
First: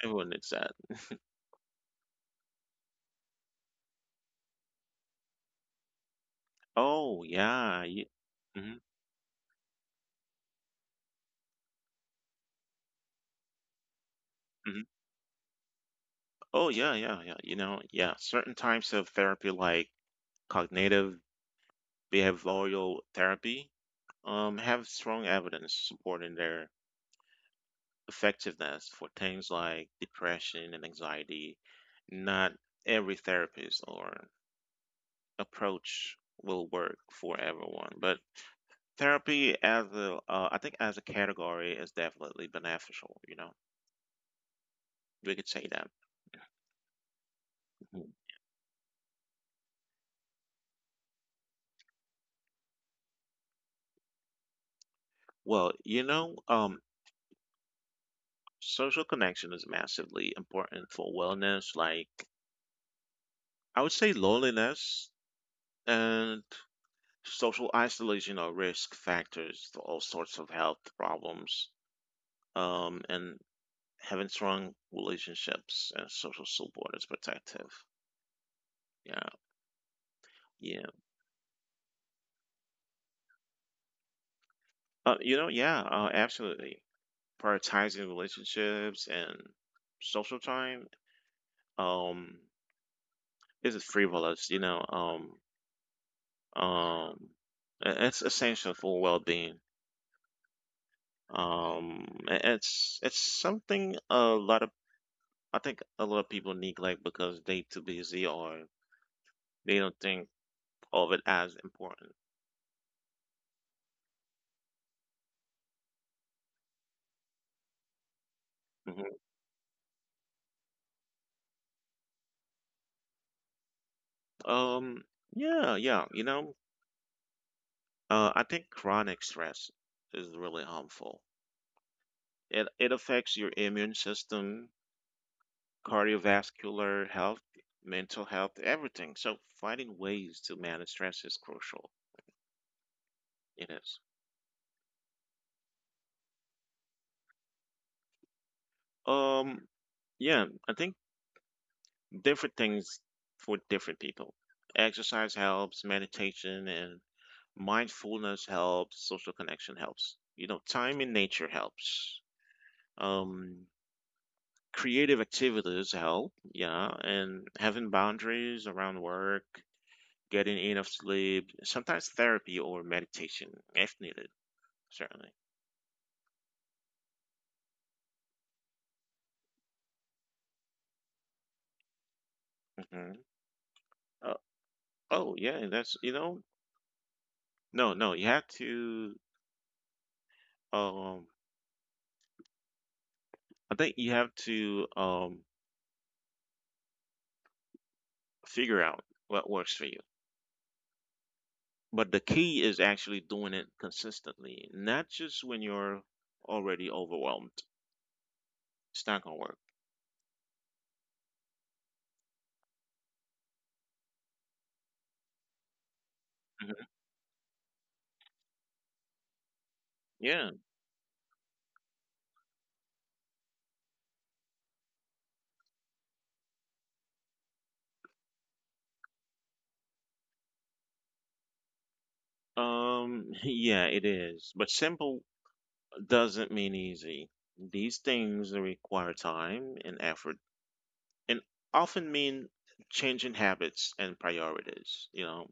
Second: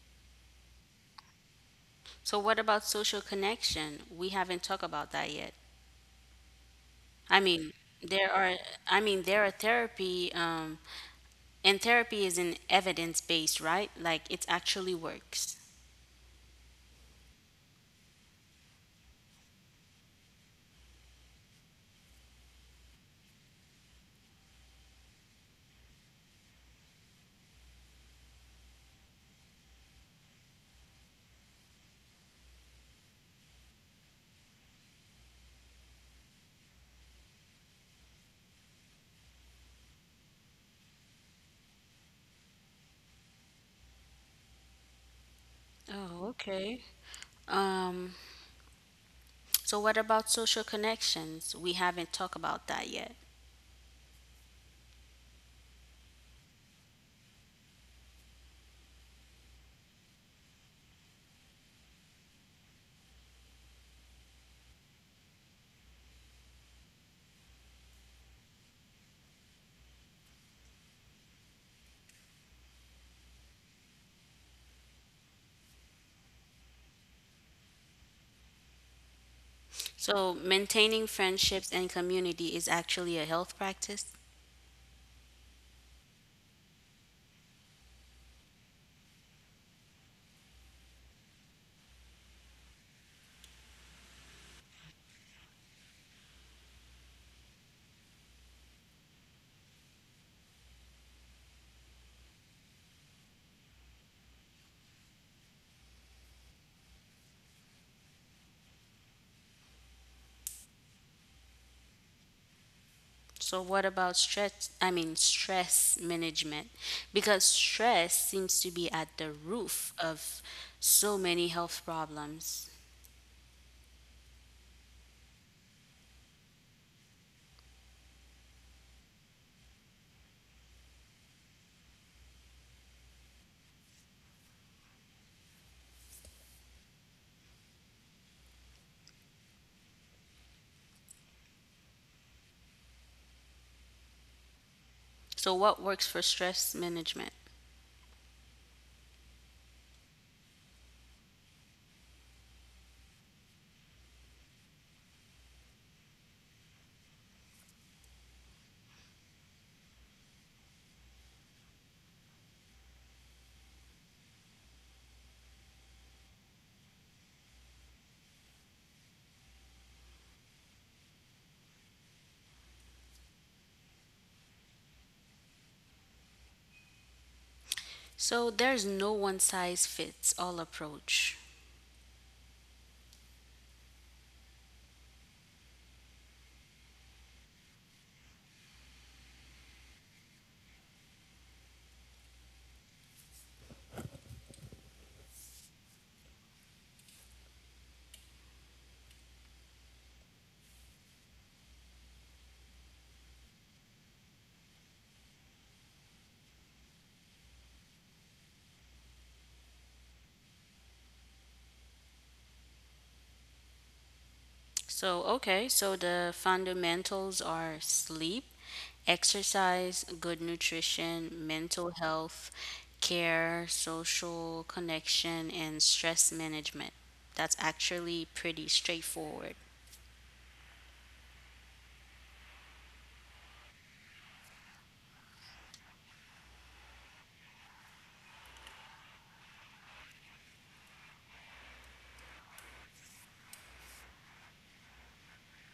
[SPEAKER 1] Everyone needs that.
[SPEAKER 2] So what about social connection? We haven't talked about that yet.
[SPEAKER 1] Oh
[SPEAKER 2] I mean,
[SPEAKER 1] yeah, yeah.
[SPEAKER 2] there are
[SPEAKER 1] Hmm.
[SPEAKER 2] I mean there are therapy and therapy is an evidence based, right? Like it
[SPEAKER 1] Hmm.
[SPEAKER 2] actually works.
[SPEAKER 1] Oh yeah, yeah, yeah. You know, yeah. Certain types of therapy, like cognitive behavioral therapy, have strong evidence supporting their effectiveness for things like depression and anxiety. Not every therapist or approach will work for everyone, but therapy as a, I think as a category is definitely beneficial, you know. We could say that.
[SPEAKER 2] Oh, okay. Um
[SPEAKER 1] Mhm.
[SPEAKER 2] so what about social connections? We haven't talked about that yet.
[SPEAKER 1] Well, you know, social connection is massively important for wellness. Like, I would say loneliness and social isolation are risk factors to all sorts of health problems. And having strong relationships and social support is protective. Yeah,
[SPEAKER 2] So
[SPEAKER 1] yeah.
[SPEAKER 2] maintaining friendships and community is actually a health practice.
[SPEAKER 1] You know, yeah, absolutely. Prioritizing relationships and social time um is frivolous, you know um it's essential for well-being. It's something a lot of, I think a lot of people neglect because they too busy or they don't think of it as important.
[SPEAKER 2] So what about stress? I mean, stress management, because stress seems to be at
[SPEAKER 1] Mhm.
[SPEAKER 2] the roof of so many health problems.
[SPEAKER 1] um yeah, you know, I think chronic stress is really harmful. It affects your immune system, cardiovascular health, mental health, everything. So finding ways to manage stress is crucial. It is.
[SPEAKER 2] So what works for stress management?
[SPEAKER 1] Um, yeah, I think different things for different people. Exercise helps, meditation and mindfulness helps, social connection helps. You know, time in nature helps. Um, creative activities help, yeah, and having boundaries around work, getting enough sleep, sometimes therapy or meditation if needed. Certainly.
[SPEAKER 2] So there's no one size fits all approach.
[SPEAKER 1] Hmm. Uh, oh yeah, and that's you know no, no, you have to um I think you have to um figure out what works for you. But the key is actually doing it consistently, not just when you're already overwhelmed. It's not gonna work.
[SPEAKER 2] So, okay, so the
[SPEAKER 1] Mhm.
[SPEAKER 2] fundamentals are sleep, exercise, good
[SPEAKER 1] Yeah.
[SPEAKER 2] nutrition, mental health, care, social connection, and stress management. That's actually pretty straightforward.
[SPEAKER 1] Yeah, it is. But simple doesn't mean easy. These things require time and effort, and often mean changing habits and priorities. You know,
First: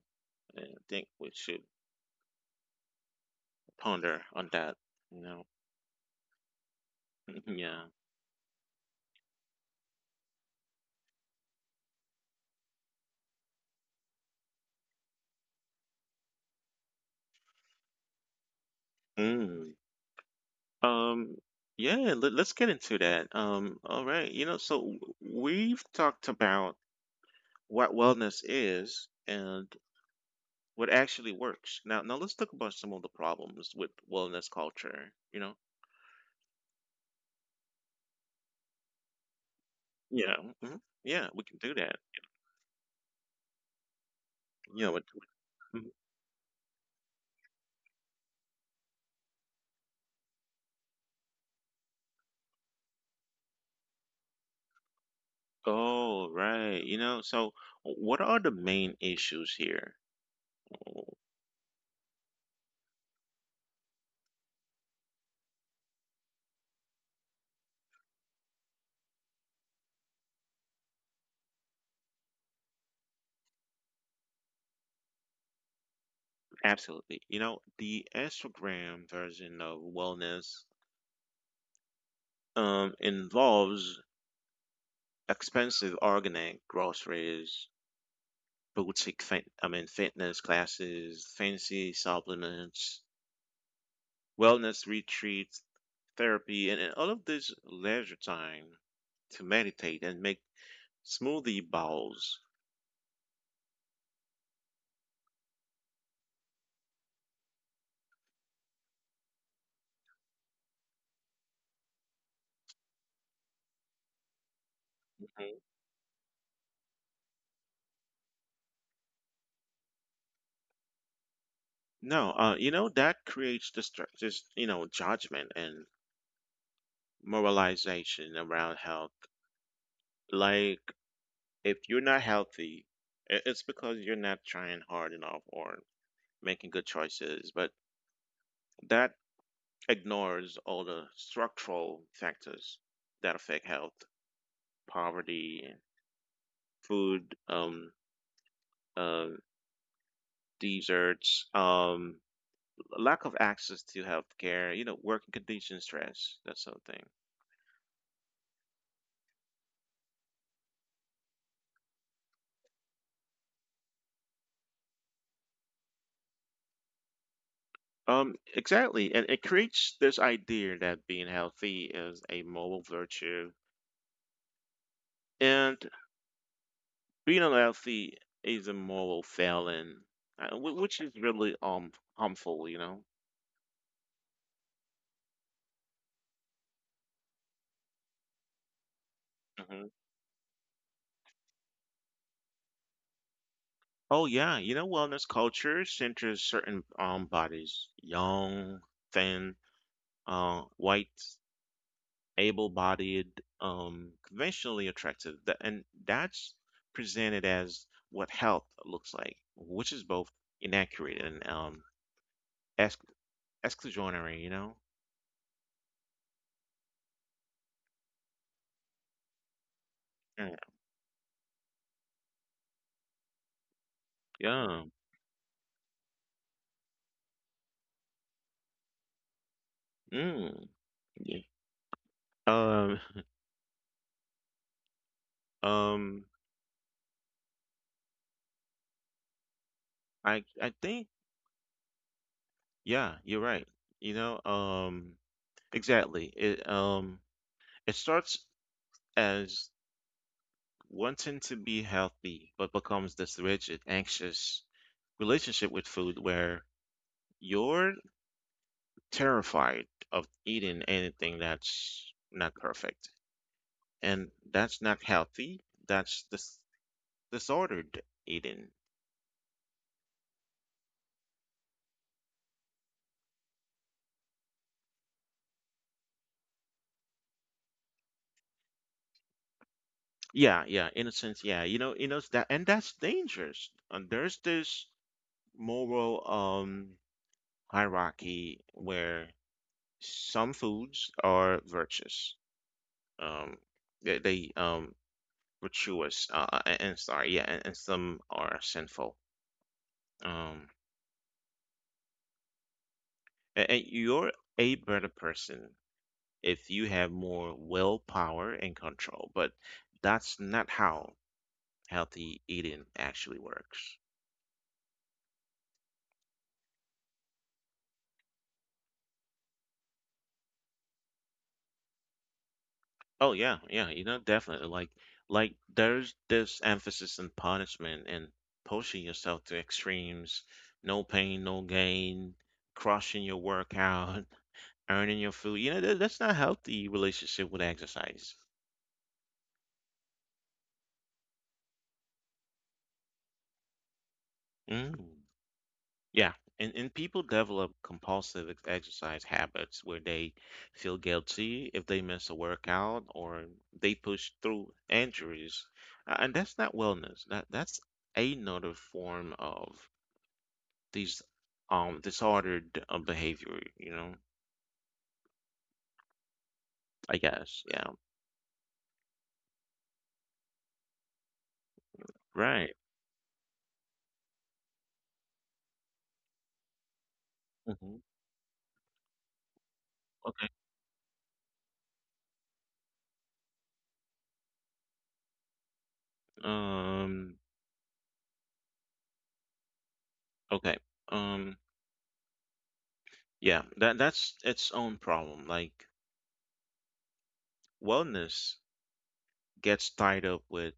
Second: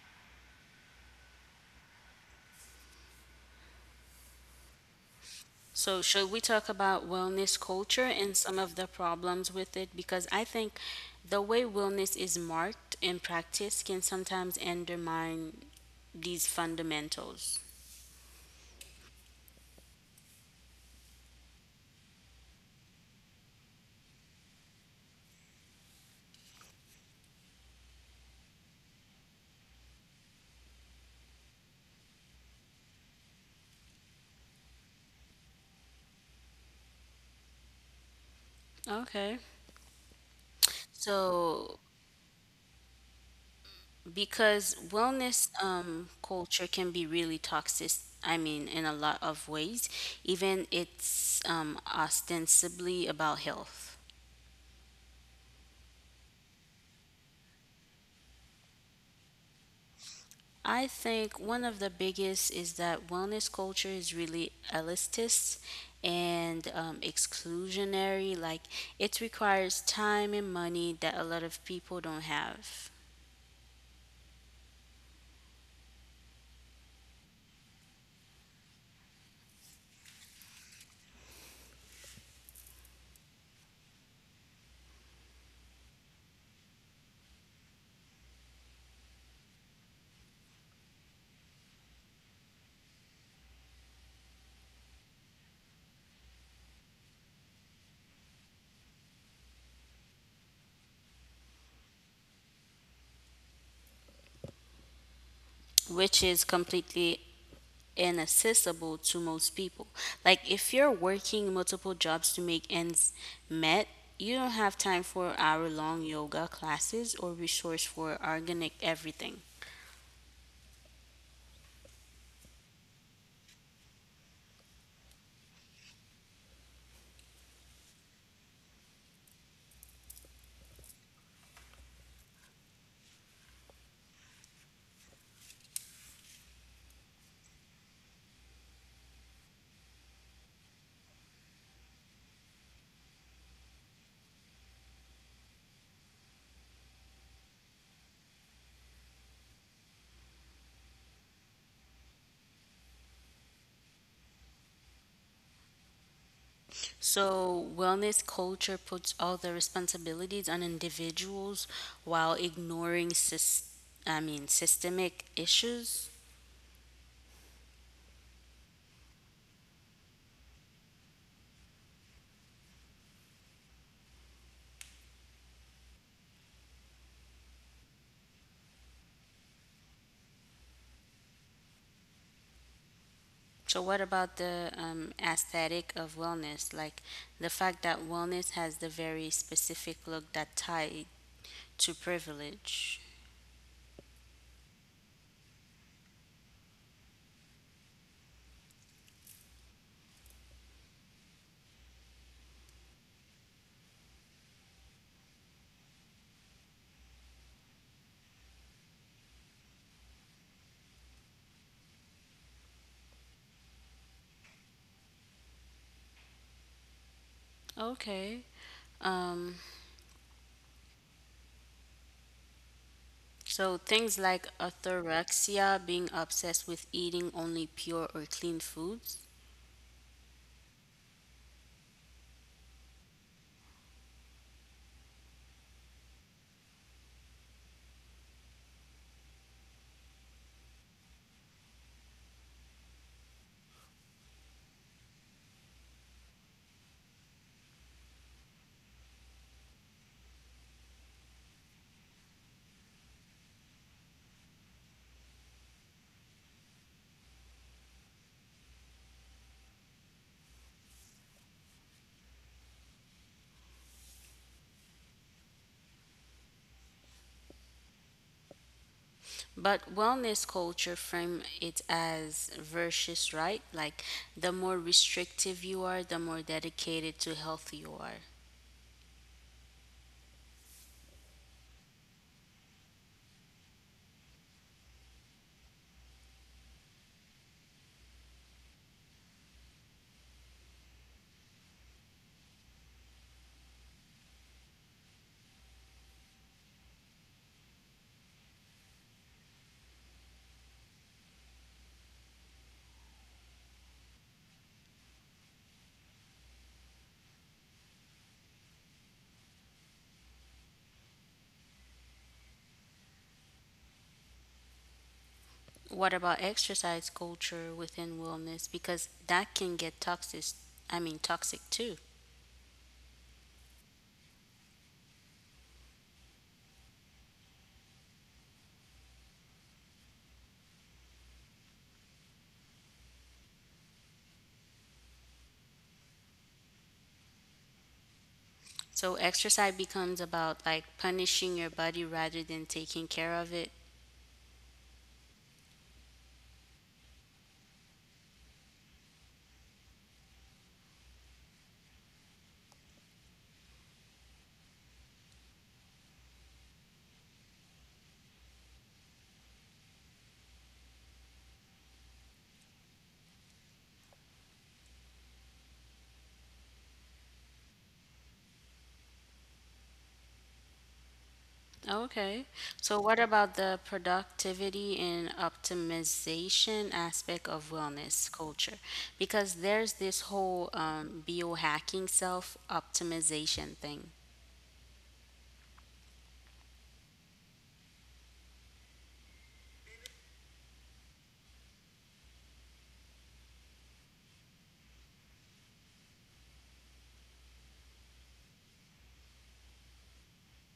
[SPEAKER 1] I think we should ponder on that. You know,
[SPEAKER 2] So, should we talk about wellness
[SPEAKER 1] yeah.
[SPEAKER 2] culture and some of the problems with it? Because I think the way wellness is marked and practiced can sometimes undermine these fundamentals.
[SPEAKER 1] Mm. Um, yeah, let's get into that. All right. You know, so we've talked about what wellness is and what actually works. Now let's talk about some of the problems with wellness culture. You know,
[SPEAKER 2] Okay.
[SPEAKER 1] yeah, mhm, yeah, we can do
[SPEAKER 2] So,
[SPEAKER 1] that. Yeah,
[SPEAKER 2] because
[SPEAKER 1] but,
[SPEAKER 2] wellness
[SPEAKER 1] mhm.
[SPEAKER 2] culture can be really toxic. I mean, in a lot of ways, even it's ostensibly about health.
[SPEAKER 1] Oh, right. You know, so what are the main issues here?
[SPEAKER 2] I think one of the biggest is that wellness culture is really elitist and exclusionary. Like it requires time and money that a lot of people don't have,
[SPEAKER 1] Absolutely. You know, the Instagram version of wellness, involves expensive organic groceries, boutique fitness classes, fancy supplements, wellness retreats, therapy, and all of this leisure time to meditate and make smoothie bowls.
[SPEAKER 2] which is completely and accessible to most people. Like if you're working multiple jobs to make ends met, you don't have time
[SPEAKER 1] Mhm.
[SPEAKER 2] for hour long yoga classes or resource for organic everything.
[SPEAKER 1] No, you know, that creates this, this, you know, judgment and moralization around health. Like, if you're not healthy, it's because you're not trying hard enough or making good choices. But that ignores all the structural factors that affect health, poverty, food, uh, deserts, lack of access to health care, you know, working conditions, stress, that sort of thing.
[SPEAKER 2] So, wellness culture puts all the responsibilities on individuals while ignoring I mean systemic issues.
[SPEAKER 1] Exactly. And it creates this idea that being healthy is a moral virtue. And being unhealthy is a moral failing, which is really harmful, you know.
[SPEAKER 2] So, what about the aesthetic of wellness? Like the fact that wellness has the very
[SPEAKER 1] Hmm.
[SPEAKER 2] specific look that tied to privilege.
[SPEAKER 1] Oh yeah, you know, wellness culture centers certain bodies, young, thin, white, able-bodied, conventionally attractive. And that's presented as what health looks like, which is both inaccurate and ex- exclusionary, you know?
[SPEAKER 2] Okay. Um,
[SPEAKER 1] Mm.
[SPEAKER 2] so things like
[SPEAKER 1] Yeah.
[SPEAKER 2] orthorexia, being obsessed with eating only pure or clean foods.
[SPEAKER 1] Mm. Yeah. Um. Um. I think yeah, you're right. You know, exactly. It it starts as wanting to be healthy, but becomes this rigid, anxious relationship with food where you're terrified of eating anything that's not perfect. And that's not healthy. That's this disordered eating.
[SPEAKER 2] But wellness culture frame it as versus, right? Like the more restrictive you are, the more dedicated to health you are.
[SPEAKER 1] Yeah, yeah, in a sense, yeah. You know that and that's dangerous. And there's this moral hierarchy where some foods are virtuous, um, they virtuous, and sorry, yeah, and some are sinful. Um, and you're a better person if you have more willpower and control, but that's not how healthy eating actually works.
[SPEAKER 2] What about exercise culture within wellness? Because that can get toxic, I mean, toxic too.
[SPEAKER 1] Oh yeah, yeah, you know, definitely. Like there's this emphasis on punishment and pushing yourself to extremes, no pain, no gain, crushing your workout, earning your food. You know, that's not healthy relationship with exercise.
[SPEAKER 2] So exercise becomes about like punishing your body rather than taking care of it.
[SPEAKER 1] Mm. Yeah, and people develop compulsive exercise habits where they feel guilty if they miss a workout or they push through injuries. And that's not wellness. That's another form of these disordered behavior, you know, I guess. Yeah.
[SPEAKER 2] Okay.
[SPEAKER 1] Right.
[SPEAKER 2] So what about the productivity and optimization aspect of
[SPEAKER 1] Hmm.
[SPEAKER 2] wellness culture? Because there's this
[SPEAKER 1] Okay.
[SPEAKER 2] whole biohacking self optimization thing.
[SPEAKER 1] Um okay. Um yeah, that's its own problem. Like wellness gets tied up with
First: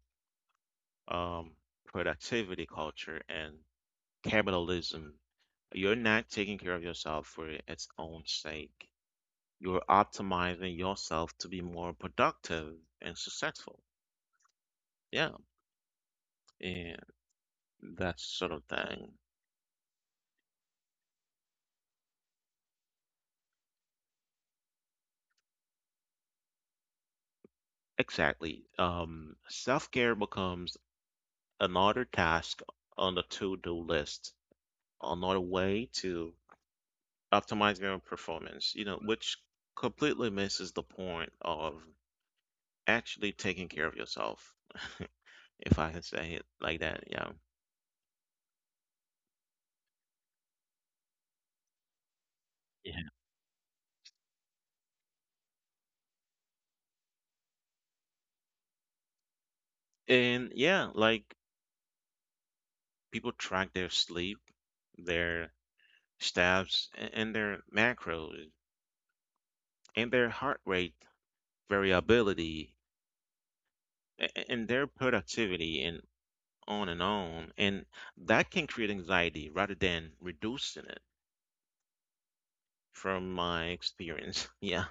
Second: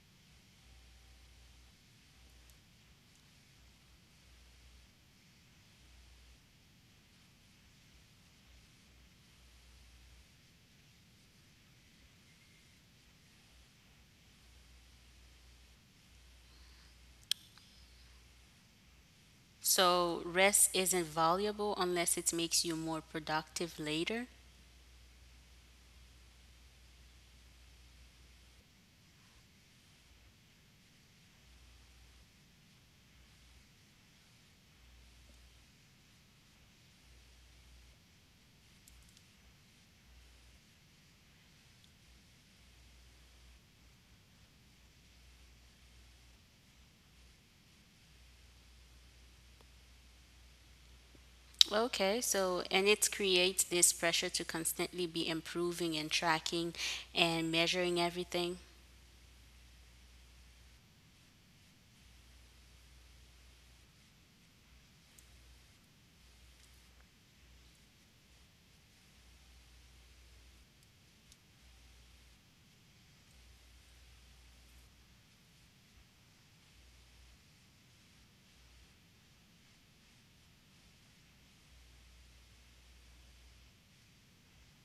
[SPEAKER 1] um productivity culture and capitalism. You're not taking care of yourself for its own sake. You're optimizing yourself to be more productive and successful. Yeah. and That sort of thing.
[SPEAKER 2] So rest isn't valuable unless it makes you more productive later.
[SPEAKER 1] Exactly. Self-care becomes another task on the to-do list, another way to optimize your performance, you know, which completely misses the point of actually taking care of yourself, if I can say it like that, yeah.
[SPEAKER 2] Okay, so and it
[SPEAKER 1] Yeah.
[SPEAKER 2] creates this pressure to constantly be improving and tracking and measuring everything.
[SPEAKER 1] And yeah, like people track their sleep, their steps, and their macros, and their heart rate variability, and their productivity, and on and on. And that can create anxiety rather than reducing it from my experience. Yeah.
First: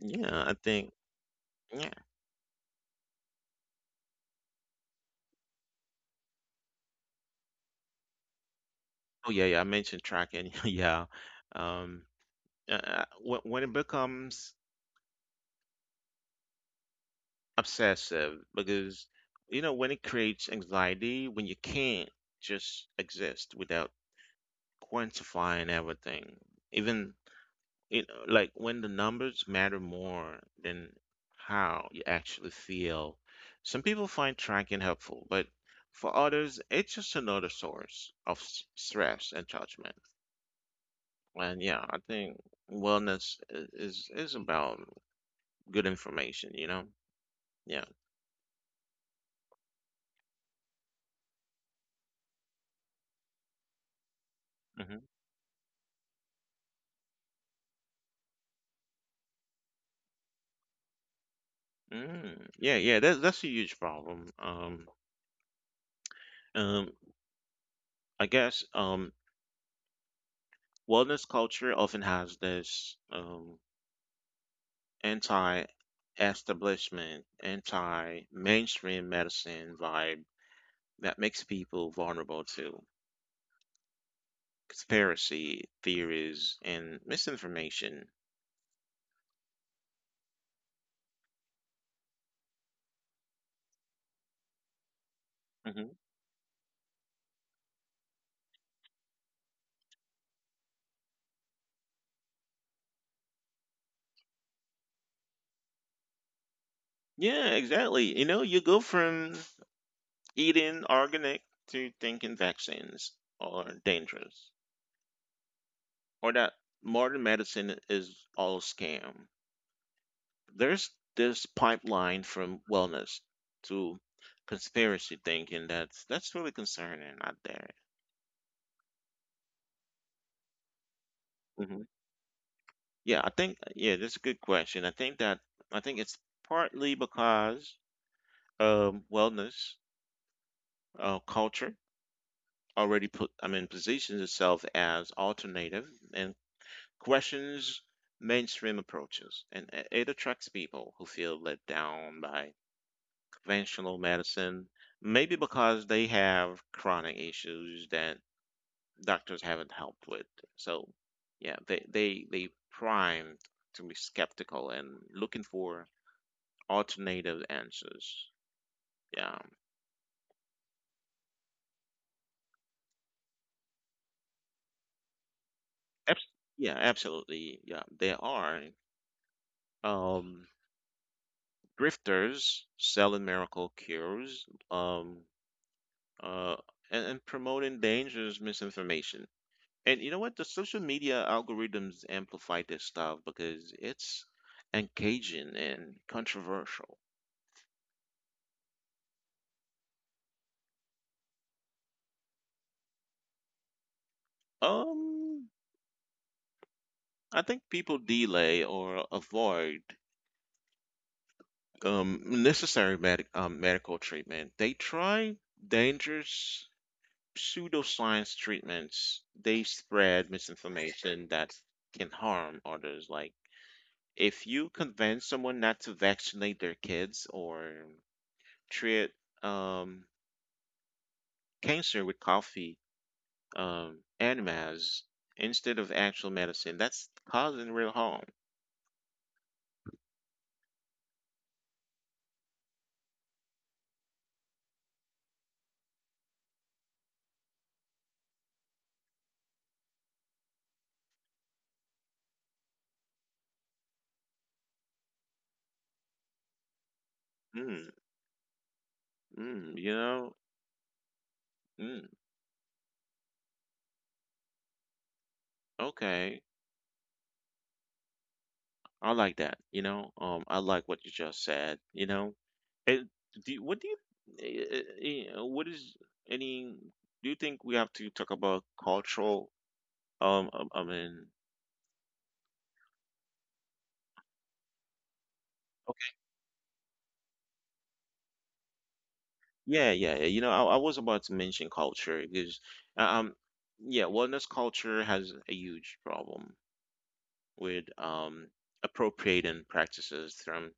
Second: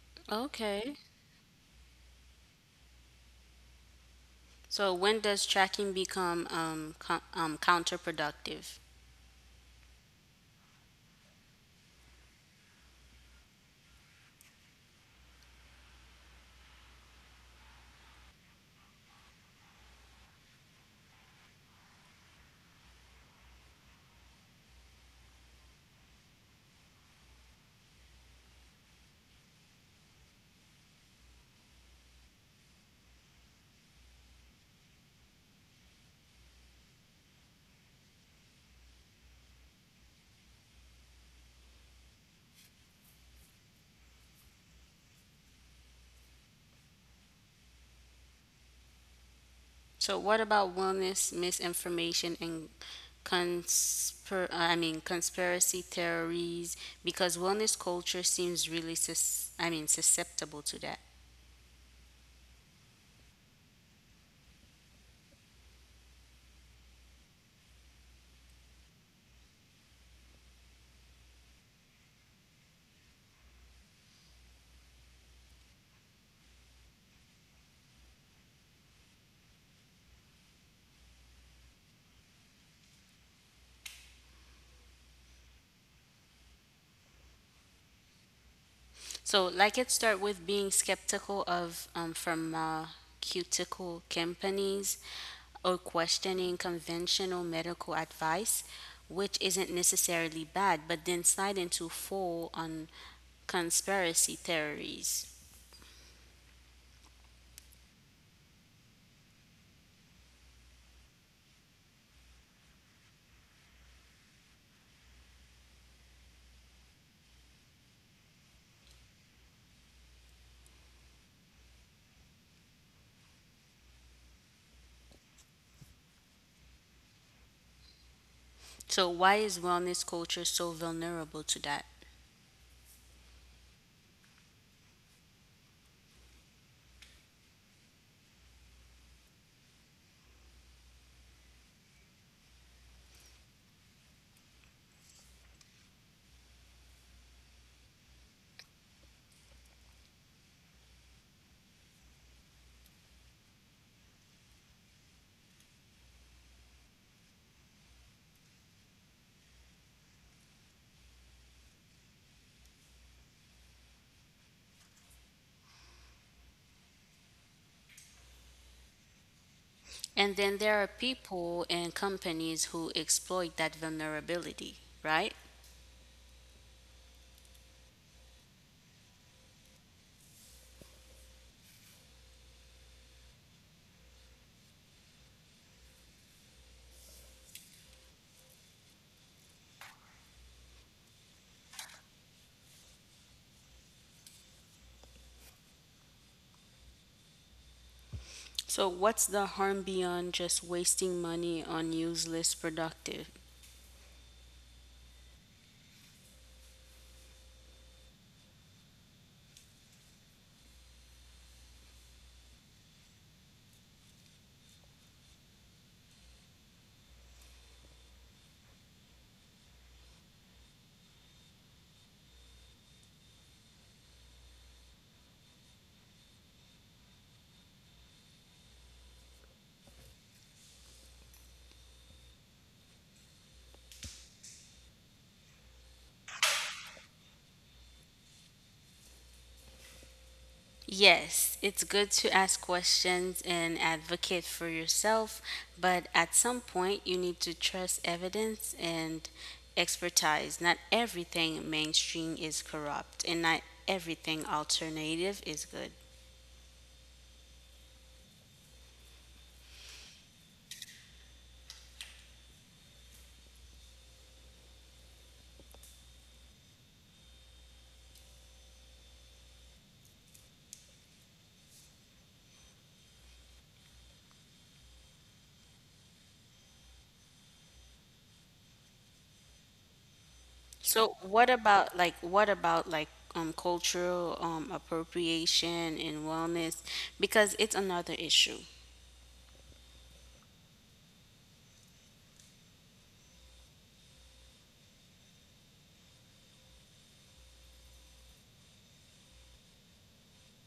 [SPEAKER 1] Yeah.
[SPEAKER 2] Okay.
[SPEAKER 1] Yeah.
[SPEAKER 2] So when does tracking become counterproductive?
[SPEAKER 1] Oh, yeah. Yeah. I mentioned tracking. Yeah. Um, when it becomes obsessive, because, you know, when it creates anxiety, when you can't just exist without quantifying everything, even you know, like when the numbers matter more than how you actually feel. Some people find tracking helpful, but for others, it's just another source of stress and judgment. And yeah, I think wellness is about good information, you know? Yeah.
[SPEAKER 2] So what about wellness misinformation and I
[SPEAKER 1] Hmm.
[SPEAKER 2] mean conspiracy theories? Because wellness culture seems really I mean susceptible to that.
[SPEAKER 1] Mm. Yeah, yeah, that's a huge problem. Um, I guess um, Wellness culture often has this anti-establishment, anti-mainstream medicine vibe that makes people vulnerable to conspiracy theories and misinformation.
[SPEAKER 2] So, like it start with being skeptical of pharmaceutical companies or
[SPEAKER 1] Hmm.
[SPEAKER 2] questioning conventional medical advice, which isn't necessarily bad, but then slide into full on conspiracy theories.
[SPEAKER 1] Yeah, exactly. You know, you go from eating organic to thinking vaccines are dangerous, or that modern medicine is all scam. There's this pipeline from wellness to conspiracy thinking that's really concerning out there.
[SPEAKER 2] So, why is wellness culture so vulnerable to that?
[SPEAKER 1] Yeah, I think yeah, that's a good question. I think it's partly because wellness culture already put I mean positions itself as alternative and questions mainstream approaches, and it attracts people who feel let down by conventional medicine, maybe because they have chronic issues that doctors haven't helped with. So yeah, they primed to be skeptical and looking for alternative answers. Yeah.
[SPEAKER 2] And then there are people and companies who exploit that vulnerability, right?
[SPEAKER 1] Abs- yeah, absolutely. Yeah, there are. Um, Grifters selling miracle cures, uh, and promoting dangerous misinformation. And you know what? The social media algorithms amplify this stuff because it's engaging and controversial.
[SPEAKER 2] So, what's the harm beyond just wasting money on useless productive?
[SPEAKER 1] Um, I think people delay or avoid necessary medical treatment. They try dangerous pseudoscience treatments, they spread misinformation that can harm others. Like, if you convince someone not to vaccinate their kids or treat um, cancer with coffee enemas instead of actual medicine, that's causing real harm.
[SPEAKER 2] Yes, it's good to ask questions and advocate for yourself, but at some point you need to trust evidence and expertise. Not everything mainstream is corrupt, and not everything alternative is good.
[SPEAKER 1] Mm, mm, you know? Mm, okay. I like that. You know? I like what you just said. You know? And do you- what do you eh, eh, eh, what is any do you think we have to talk about cultural um um, I mean
[SPEAKER 2] What about like cultural appropriation
[SPEAKER 1] okay
[SPEAKER 2] and wellness because it's another issue.
[SPEAKER 1] yeah, yeah, yeah, you know, I was about to mention culture because um yeah, wellness culture has a huge problem with appropriating practices from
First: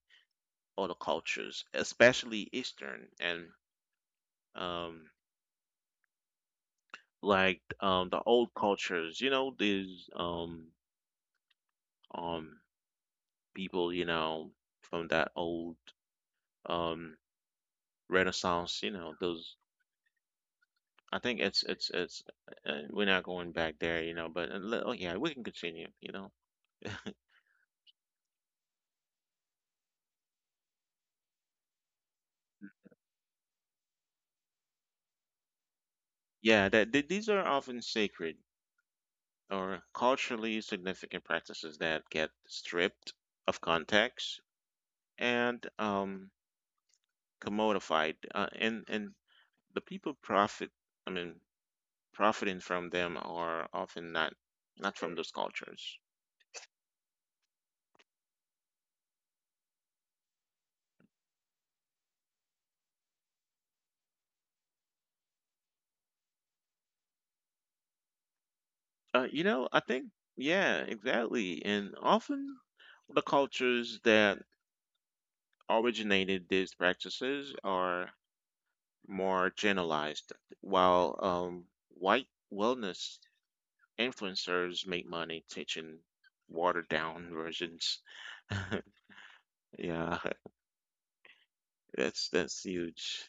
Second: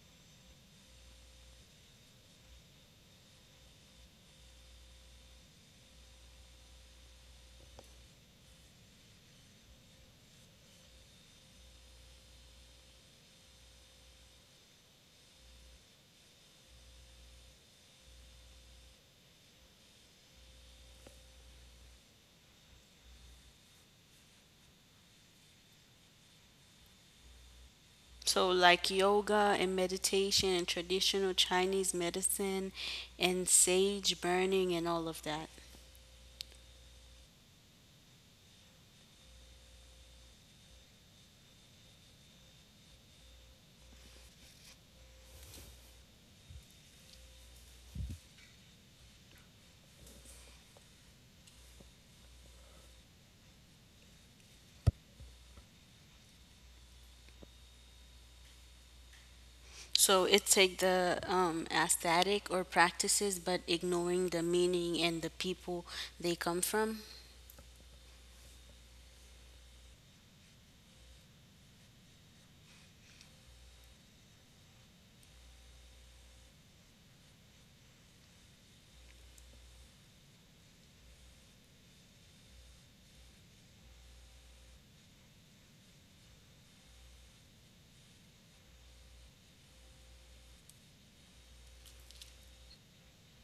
[SPEAKER 1] other cultures, especially Eastern and um the old cultures, you know, these um people, you know, from that old um Renaissance, you know, those. I think it's we're not going back there, you know. But oh yeah, we can continue, you know.
[SPEAKER 2] So, like yoga and meditation and traditional Chinese medicine and sage burning and all of that.
[SPEAKER 1] Yeah, these are often sacred or culturally significant practices that get stripped of context and commodified, and the people profit. I mean, profiting from them are often not from those cultures.
[SPEAKER 2] So, it take the aesthetic or practices, but ignoring the meaning and the people they come from.
[SPEAKER 1] Uh, you know, I think, yeah, exactly. And often the cultures that originated these practices are more generalized, while white wellness influencers make money teaching watered down versions. Yeah, that's huge,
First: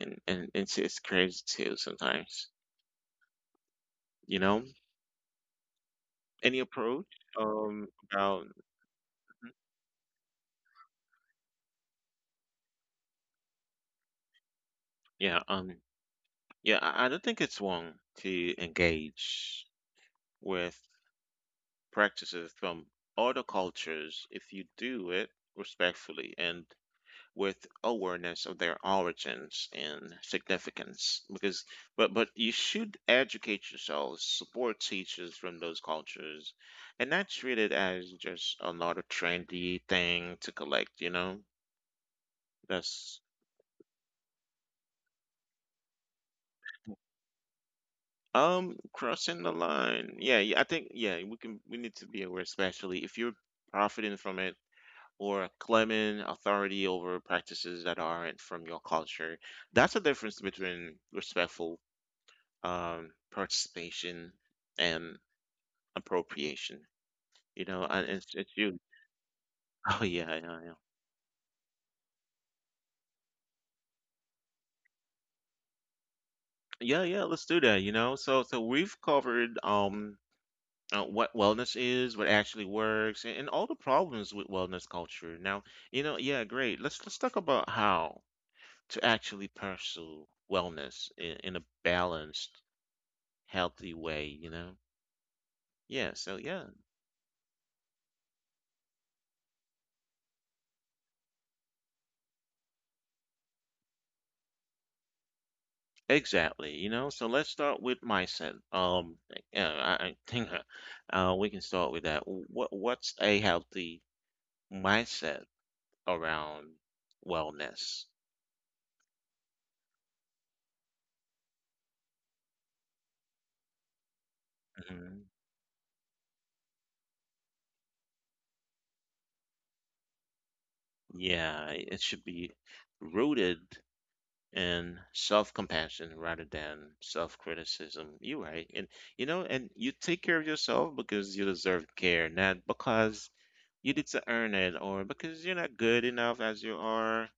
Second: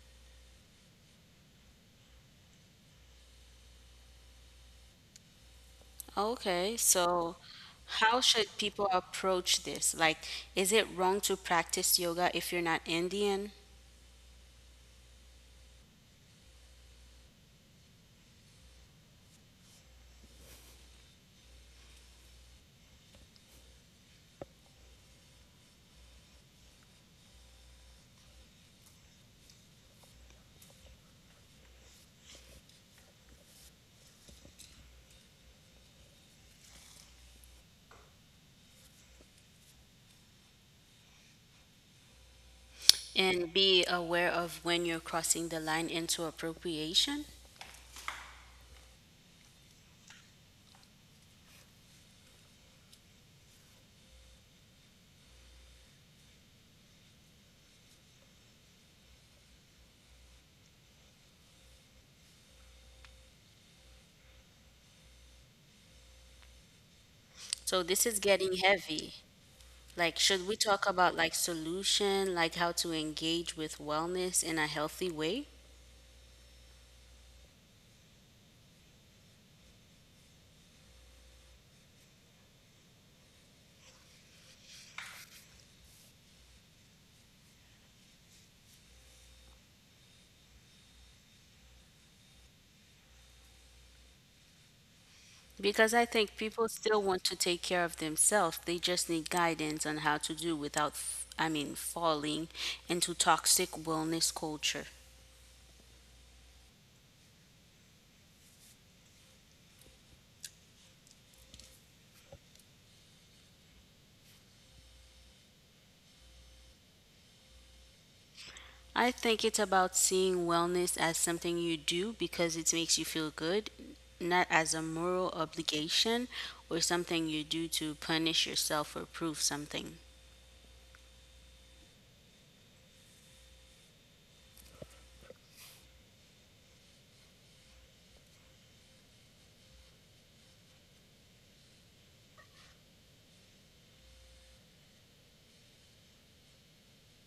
[SPEAKER 1] and it's crazy too sometimes. You know, any
[SPEAKER 2] Okay,
[SPEAKER 1] approach
[SPEAKER 2] so how
[SPEAKER 1] about
[SPEAKER 2] should people approach this? Like, is it wrong to practice yoga if you're not Indian?
[SPEAKER 1] yeah yeah, I don't think it's wrong to engage with practices from other cultures if you do it respectfully and with awareness of their origins and significance, because but you should educate yourselves, support teachers from those cultures, and not treat it as just another trendy thing to collect, you know, that's
[SPEAKER 2] And be aware of when you're crossing the line into appropriation.
[SPEAKER 1] crossing the line. Yeah, yeah, I think, yeah, we can we need to be aware, especially if you're profiting from it or claiming authority over practices that aren't from your culture. That's the difference between respectful participation and appropriation. You know,
[SPEAKER 2] So,
[SPEAKER 1] and
[SPEAKER 2] this is
[SPEAKER 1] it's
[SPEAKER 2] getting
[SPEAKER 1] you.
[SPEAKER 2] heavy.
[SPEAKER 1] Oh
[SPEAKER 2] Like,
[SPEAKER 1] yeah,
[SPEAKER 2] should
[SPEAKER 1] yeah,
[SPEAKER 2] we
[SPEAKER 1] yeah,
[SPEAKER 2] talk about like solution, like how to engage with wellness in a healthy way?
[SPEAKER 1] yeah, yeah. Let's do that. You know, so we've covered what wellness is, what actually works, and all the problems with wellness culture. Now, you know, yeah, great. Let's talk about how to actually pursue wellness in a balanced healthy way, you know? Yeah, so
[SPEAKER 2] Because I
[SPEAKER 1] yeah,
[SPEAKER 2] think people still want to take care of themselves. They just need guidance on how to do without, I mean, falling into toxic wellness culture.
[SPEAKER 1] exactly, you know? So let's start with mindset. Yeah, I think we can start with that. What's a healthy mindset around wellness?
[SPEAKER 2] I think it's about seeing wellness as something you do because it makes you feel good, not as a
[SPEAKER 1] Mhm.
[SPEAKER 2] moral obligation or something you do to punish yourself or prove something.
[SPEAKER 1] Yeah, it should be rooted in self-compassion rather than self-criticism. You're right. And you know, and you take care of yourself because you deserve care, not because you need to earn it or because you're not good enough as you are,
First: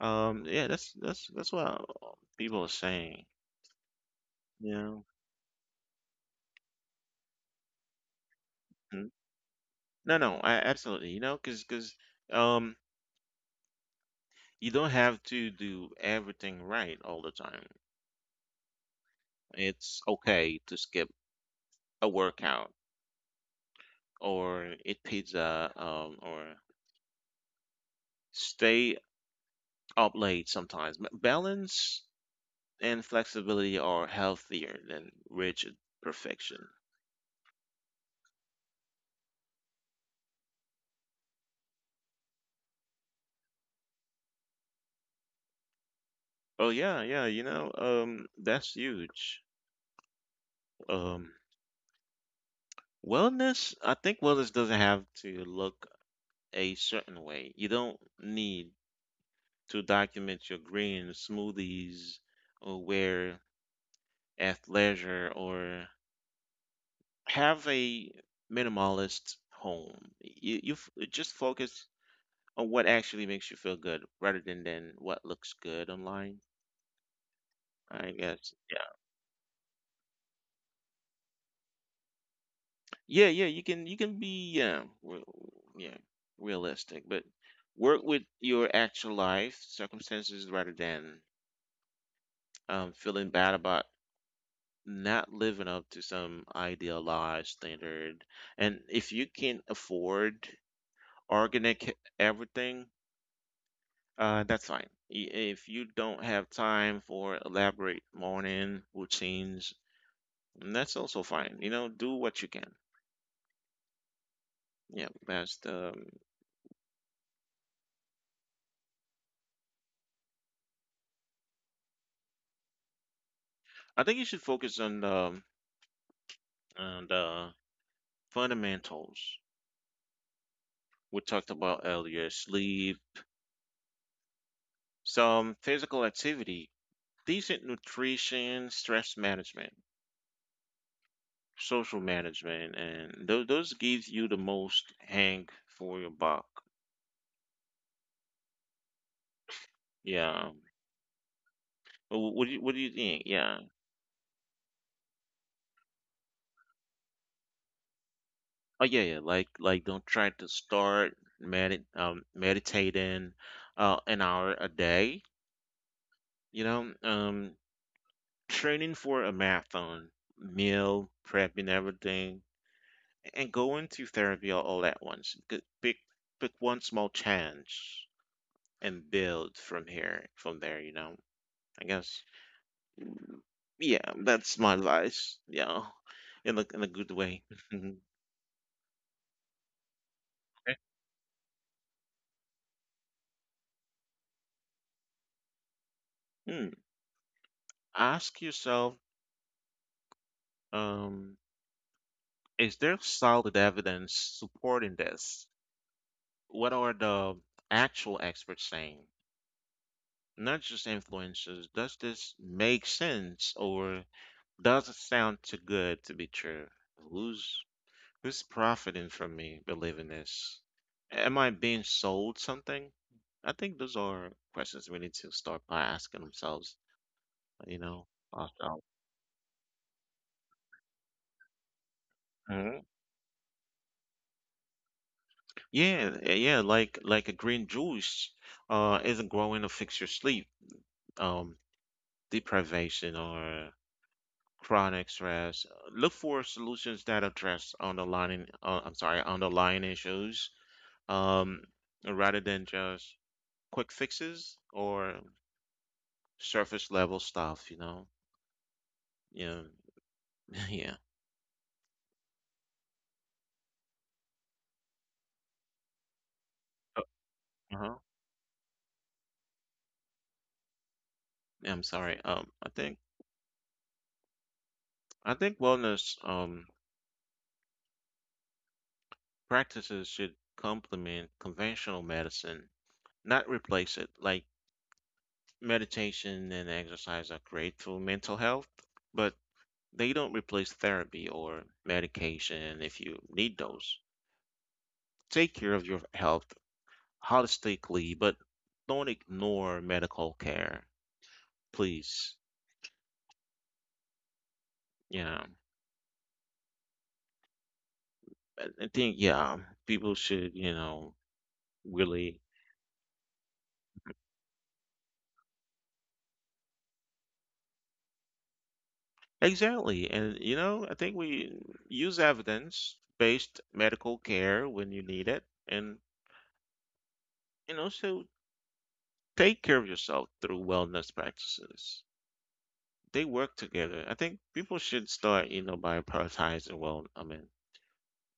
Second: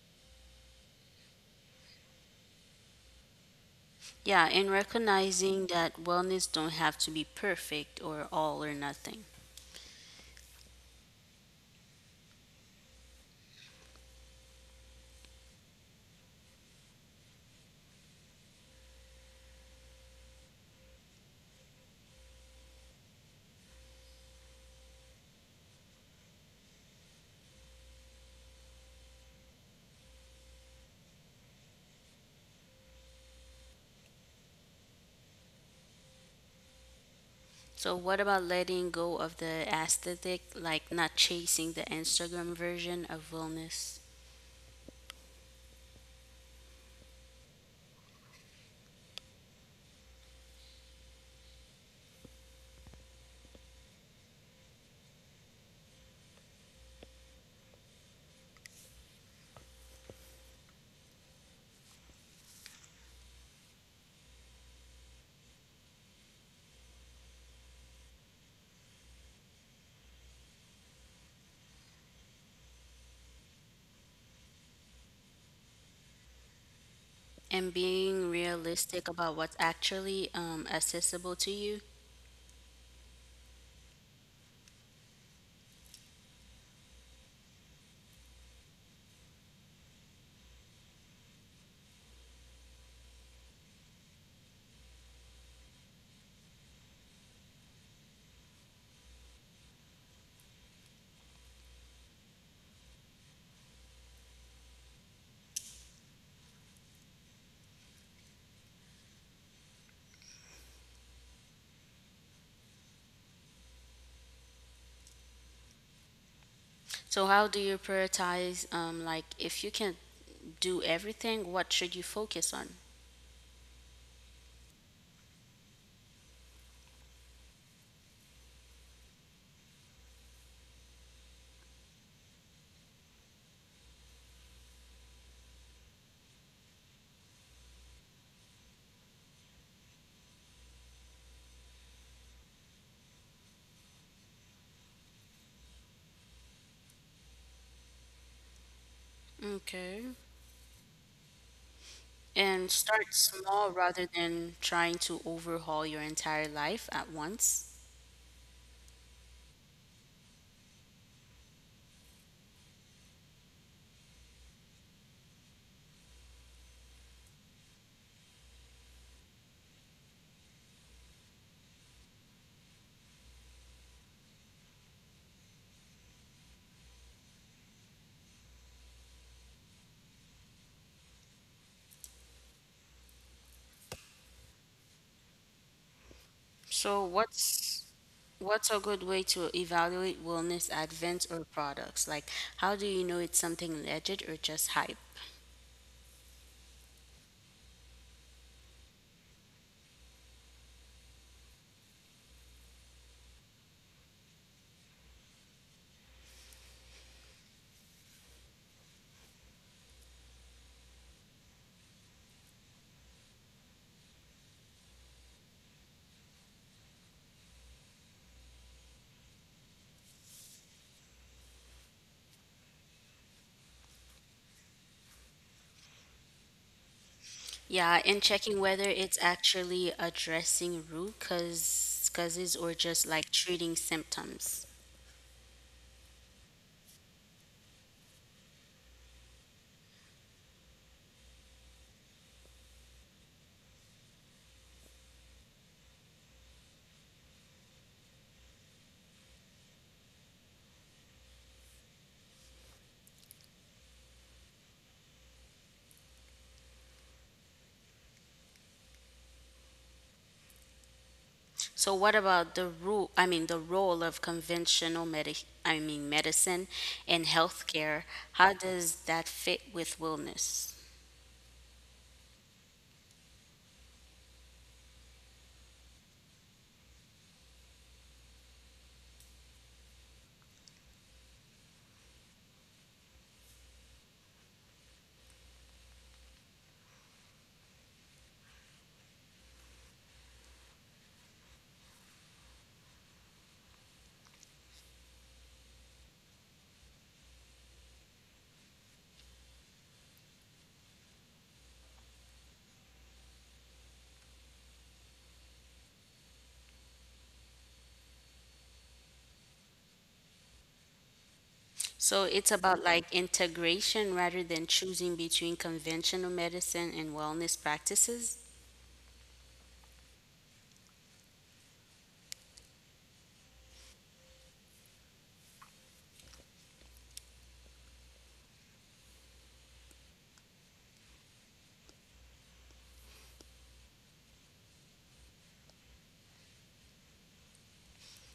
[SPEAKER 1] yeah, that's what people are saying,
[SPEAKER 2] Yeah, and
[SPEAKER 1] you know.
[SPEAKER 2] recognizing that wellness don't have to be perfect or all or
[SPEAKER 1] Mhm.
[SPEAKER 2] nothing.
[SPEAKER 1] no no I absolutely, you know, because because um you don't have to do everything right all the time. It's okay to skip a workout or eat pizza or stay up late sometimes. Balance and flexibility are healthier than rigid perfection.
[SPEAKER 2] So what about letting go of the aesthetic, like not chasing the Instagram version of wellness?
[SPEAKER 1] Oh yeah, yeah, you know, that's huge. Um, wellness, I think Wellness doesn't have to look a certain way. You don't need to document your green smoothies or wear athleisure or have a minimalist home. You just focus on what actually makes you feel good rather than what looks good online,
[SPEAKER 2] And
[SPEAKER 1] I
[SPEAKER 2] being
[SPEAKER 1] guess.
[SPEAKER 2] realistic about what's actually accessible to you.
[SPEAKER 1] Yeah, yeah, you can be yeah, re- yeah, realistic, but work with your actual life circumstances rather than feeling bad about not living up to some idealized standard. And if you can afford organic everything, that's fine. If you don't have time for elaborate morning routines, that's also fine. You know, do what you can. Yeah, best.
[SPEAKER 2] So how do you prioritize like if you can do everything, what should you focus on?
[SPEAKER 1] I think you should focus on and fundamentals we talked about earlier: sleep, some physical activity, decent nutrition, stress management, social management, and those gives you the most hang for your buck.
[SPEAKER 2] Okay.
[SPEAKER 1] Yeah. Wh- What do you,
[SPEAKER 2] And
[SPEAKER 1] what do you
[SPEAKER 2] start
[SPEAKER 1] think? Yeah.
[SPEAKER 2] small rather than trying to overhaul your entire life at once.
[SPEAKER 1] Oh yeah, yeah. Like don't try to start meditating an hour a day, you know, training for a marathon, meal prepping everything, and go into therapy all at once. Pick one small change and build from here from there, you know. I guess. Yeah, that's my advice. Yeah. In a
[SPEAKER 2] So
[SPEAKER 1] good way.
[SPEAKER 2] what's what's a good way to evaluate wellness
[SPEAKER 1] Okay.
[SPEAKER 2] advents or products? Like how do you know it's something legit or just hype?
[SPEAKER 1] Hmm. Ask yourself, um, is there solid evidence supporting this? What are the actual experts saying? Not just influencers. Does this make sense, or does it sound too good to be true? Who's Who's profiting from me believing this? Am I being sold something? I think those are questions we need to start by asking ourselves, you
[SPEAKER 2] Yeah,
[SPEAKER 1] know,
[SPEAKER 2] and checking whether
[SPEAKER 1] ourselves.
[SPEAKER 2] it's actually addressing root causes or
[SPEAKER 1] Mhm.
[SPEAKER 2] just like treating symptoms.
[SPEAKER 1] Yeah, like a green juice isn't growing to fix your sleep, um, deprivation or chronic stress. Look for solutions that address underlying underlying issues, um, rather than just quick fixes or surface level stuff, you know? Yeah. Yeah.
[SPEAKER 2] So what about the rule I mean the role of conventional medic I mean medicine
[SPEAKER 1] Uh
[SPEAKER 2] and
[SPEAKER 1] huh.
[SPEAKER 2] healthcare? How does that fit with wellness?
[SPEAKER 1] Yeah, I'm sorry. I think wellness practices should complement conventional medicine, not replace it. Like meditation and exercise are great for mental health, but they don't replace therapy or medication if you need those. Take care of your health holistically, but don't ignore medical care, please. Yeah. I think, yeah, people should, you know,
[SPEAKER 2] So
[SPEAKER 1] really
[SPEAKER 2] it's about like integration rather than choosing between conventional medicine and wellness practices.
[SPEAKER 1] exactly. And you know, I think we use evidence-based medical care when you need it, and also take care of yourself through wellness practices. They work together. I think people should start, you know, by prioritizing well, I mean,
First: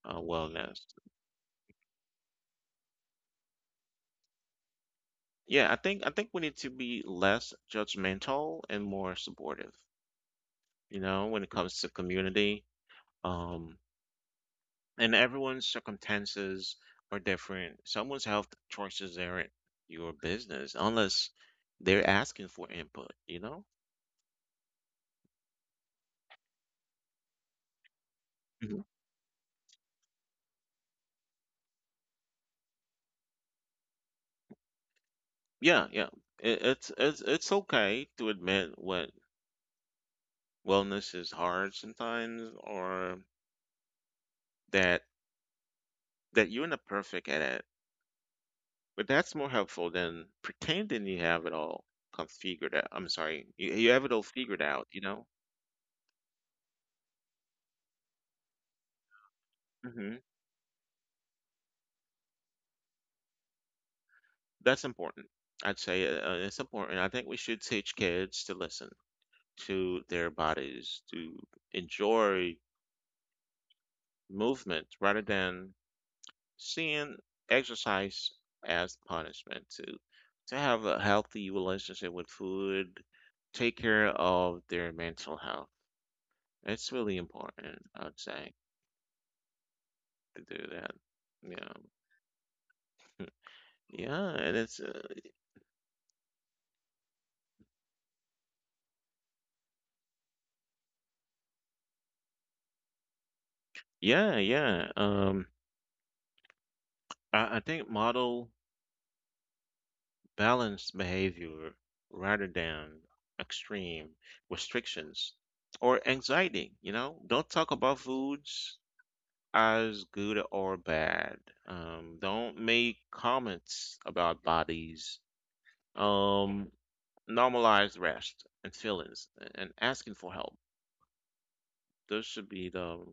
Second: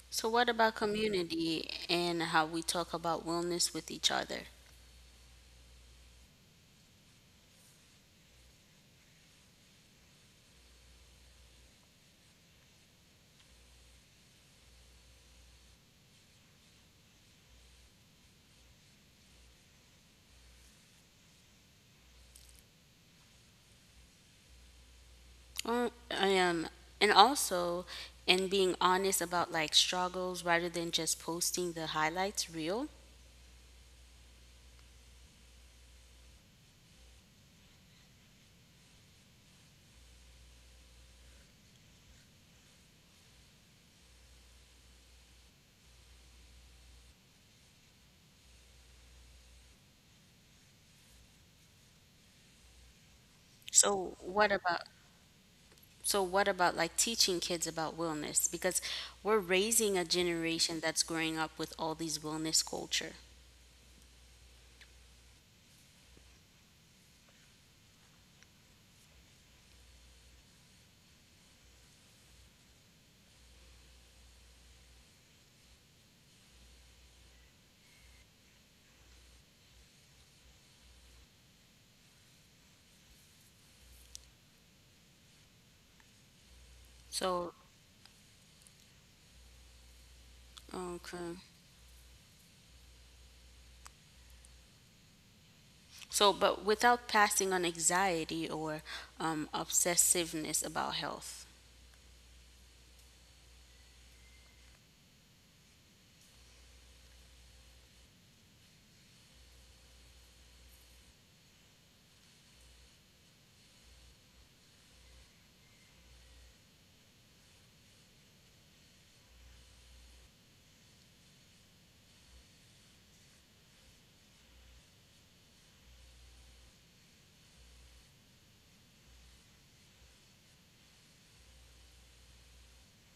[SPEAKER 1] uh,
[SPEAKER 2] So what about
[SPEAKER 1] wellness.
[SPEAKER 2] community and how we talk about wellness with each other?
[SPEAKER 1] Yeah, I think we need to be less judgmental and more supportive, you know, when it comes to community. Um, and everyone's circumstances are different. Someone's health choices aren't your business unless they're asking for input, you know?
[SPEAKER 2] Um, um, and also, and being
[SPEAKER 1] Mhm.
[SPEAKER 2] honest about like struggles rather than just posting the highlights real.
[SPEAKER 1] Yeah, yeah. It, it's okay to admit what wellness is hard sometimes, or that that you're not perfect at it. But that's more helpful than pretending you have it all come figured out. I'm sorry, you have it
[SPEAKER 2] So
[SPEAKER 1] all
[SPEAKER 2] what
[SPEAKER 1] figured
[SPEAKER 2] about
[SPEAKER 1] out, you know?
[SPEAKER 2] so what about like teaching kids about wellness? Because we're raising a
[SPEAKER 1] Hmm.
[SPEAKER 2] generation that's growing up with all these wellness culture.
[SPEAKER 1] That's important. I'd say it's important. I think we should teach kids to listen to their bodies, to enjoy movement rather than seeing exercise as punishment, to have a healthy relationship with food, take care of their mental health. It's really
[SPEAKER 2] So
[SPEAKER 1] important, I'd say, to do that.
[SPEAKER 2] okay.
[SPEAKER 1] Yeah, yeah, and it's
[SPEAKER 2] So, but without passing on anxiety or obsessiveness about health.
[SPEAKER 1] yeah, yeah, I think model balanced behavior rather than extreme restrictions or anxiety. You know, don't talk about foods as good or bad. Don't make comments about bodies. Um, Normalize rest and feelings and asking for help. Those should be the,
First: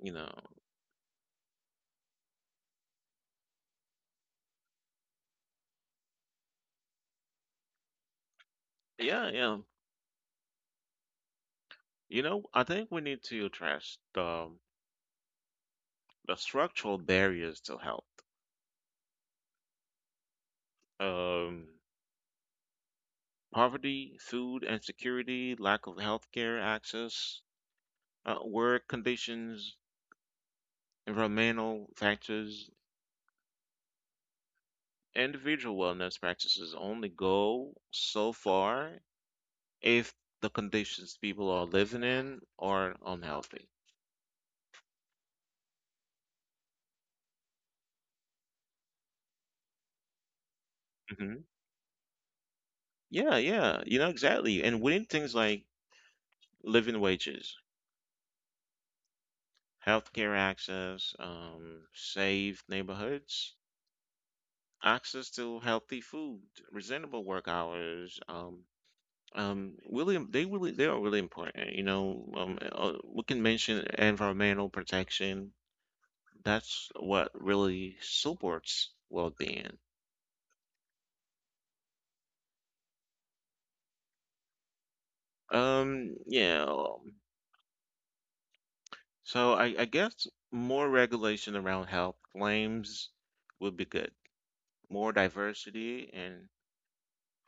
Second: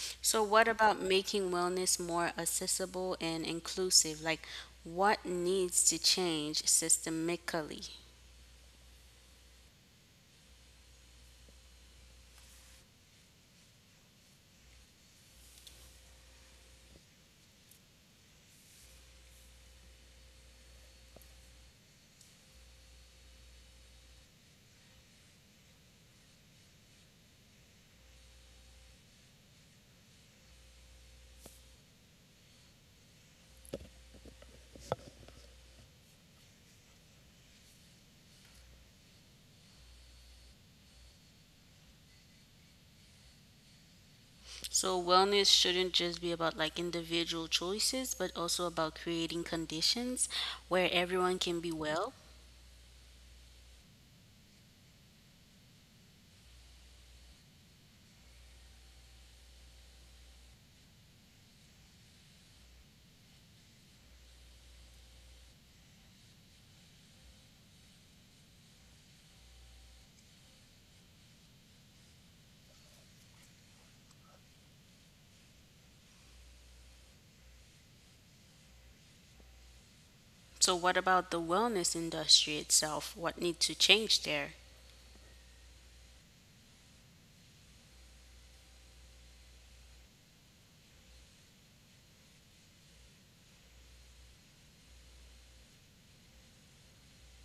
[SPEAKER 1] you know,
[SPEAKER 2] So, what about making wellness more accessible and inclusive? Like, what needs to change systemically?
[SPEAKER 1] yeah, yeah. You know, I think we need to address the structural barriers to health. Um, Poverty, food insecurity, lack of healthcare access, work conditions, environmental factors. Individual wellness practices only go so far if the conditions people are living in are unhealthy.
[SPEAKER 2] So, wellness shouldn't just be about like individual choices, but also about creating conditions where everyone
[SPEAKER 1] Hmm.
[SPEAKER 2] can be well.
[SPEAKER 1] Yeah, yeah, you know, exactly. And winning things like living wages, healthcare access, safe neighborhoods, access to healthy food, reasonable work hours, really they really they are really important, you know. We can mention environmental protection. That's what really supports well-being.
[SPEAKER 2] So, what about the wellness industry itself? What needs to change there?
[SPEAKER 1] Yeah, so I guess more regulation around health claims would be good, more diversity and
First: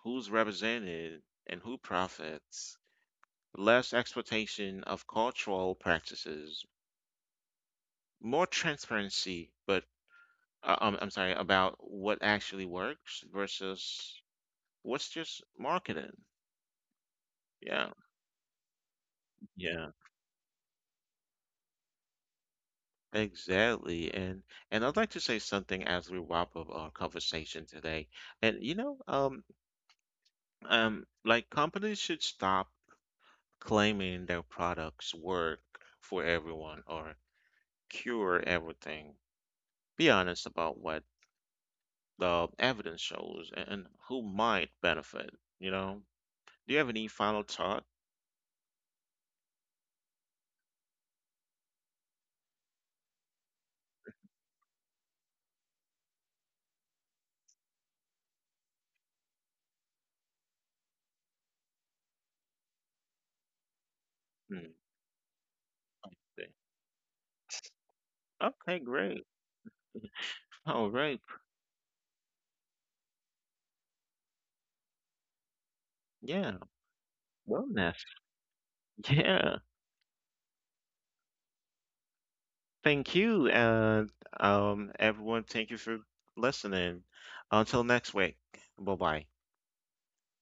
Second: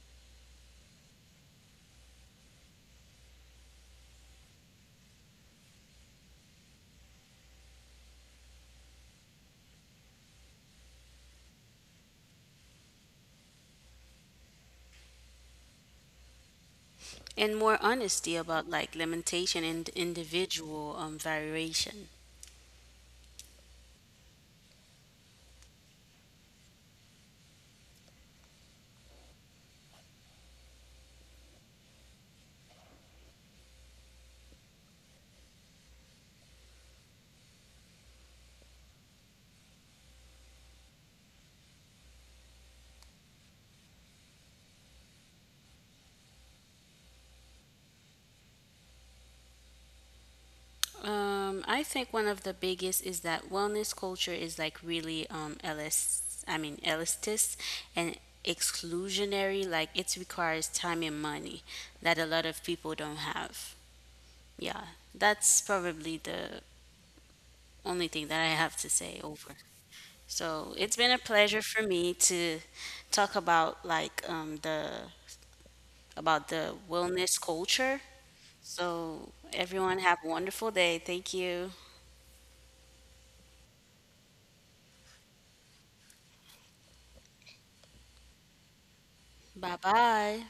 [SPEAKER 1] who's represented and who profits, less exploitation of cultural practices, more transparency about what actually works versus what's just marketing.
[SPEAKER 2] And
[SPEAKER 1] Yeah.
[SPEAKER 2] more honesty about like limitation
[SPEAKER 1] Yeah,
[SPEAKER 2] and individual variation.
[SPEAKER 1] exactly. And I'd like to say something as we wrap up our conversation today. And you know, like companies should stop claiming their products work for everyone or cure everything. Be honest about what the evidence shows and who might benefit, you know? Do you have any final thought?
[SPEAKER 2] I think one of the biggest is that wellness culture is like really I mean elitist and exclusionary. Like it requires time and money that a lot of people don't have.
[SPEAKER 1] Hmm.
[SPEAKER 2] Yeah, that's probably the only thing that
[SPEAKER 1] Okay,
[SPEAKER 2] I have to
[SPEAKER 1] great.
[SPEAKER 2] say over.
[SPEAKER 1] All
[SPEAKER 2] So it's
[SPEAKER 1] right.
[SPEAKER 2] been a pleasure for me to talk about like the about
[SPEAKER 1] Yeah.
[SPEAKER 2] the wellness
[SPEAKER 1] Wellness.
[SPEAKER 2] culture. So
[SPEAKER 1] Yeah.
[SPEAKER 2] everyone have a wonderful day. Thank you.
[SPEAKER 1] Thank you. And everyone, thank you for listening. Until next week. Bye bye.
[SPEAKER 2] Bye bye.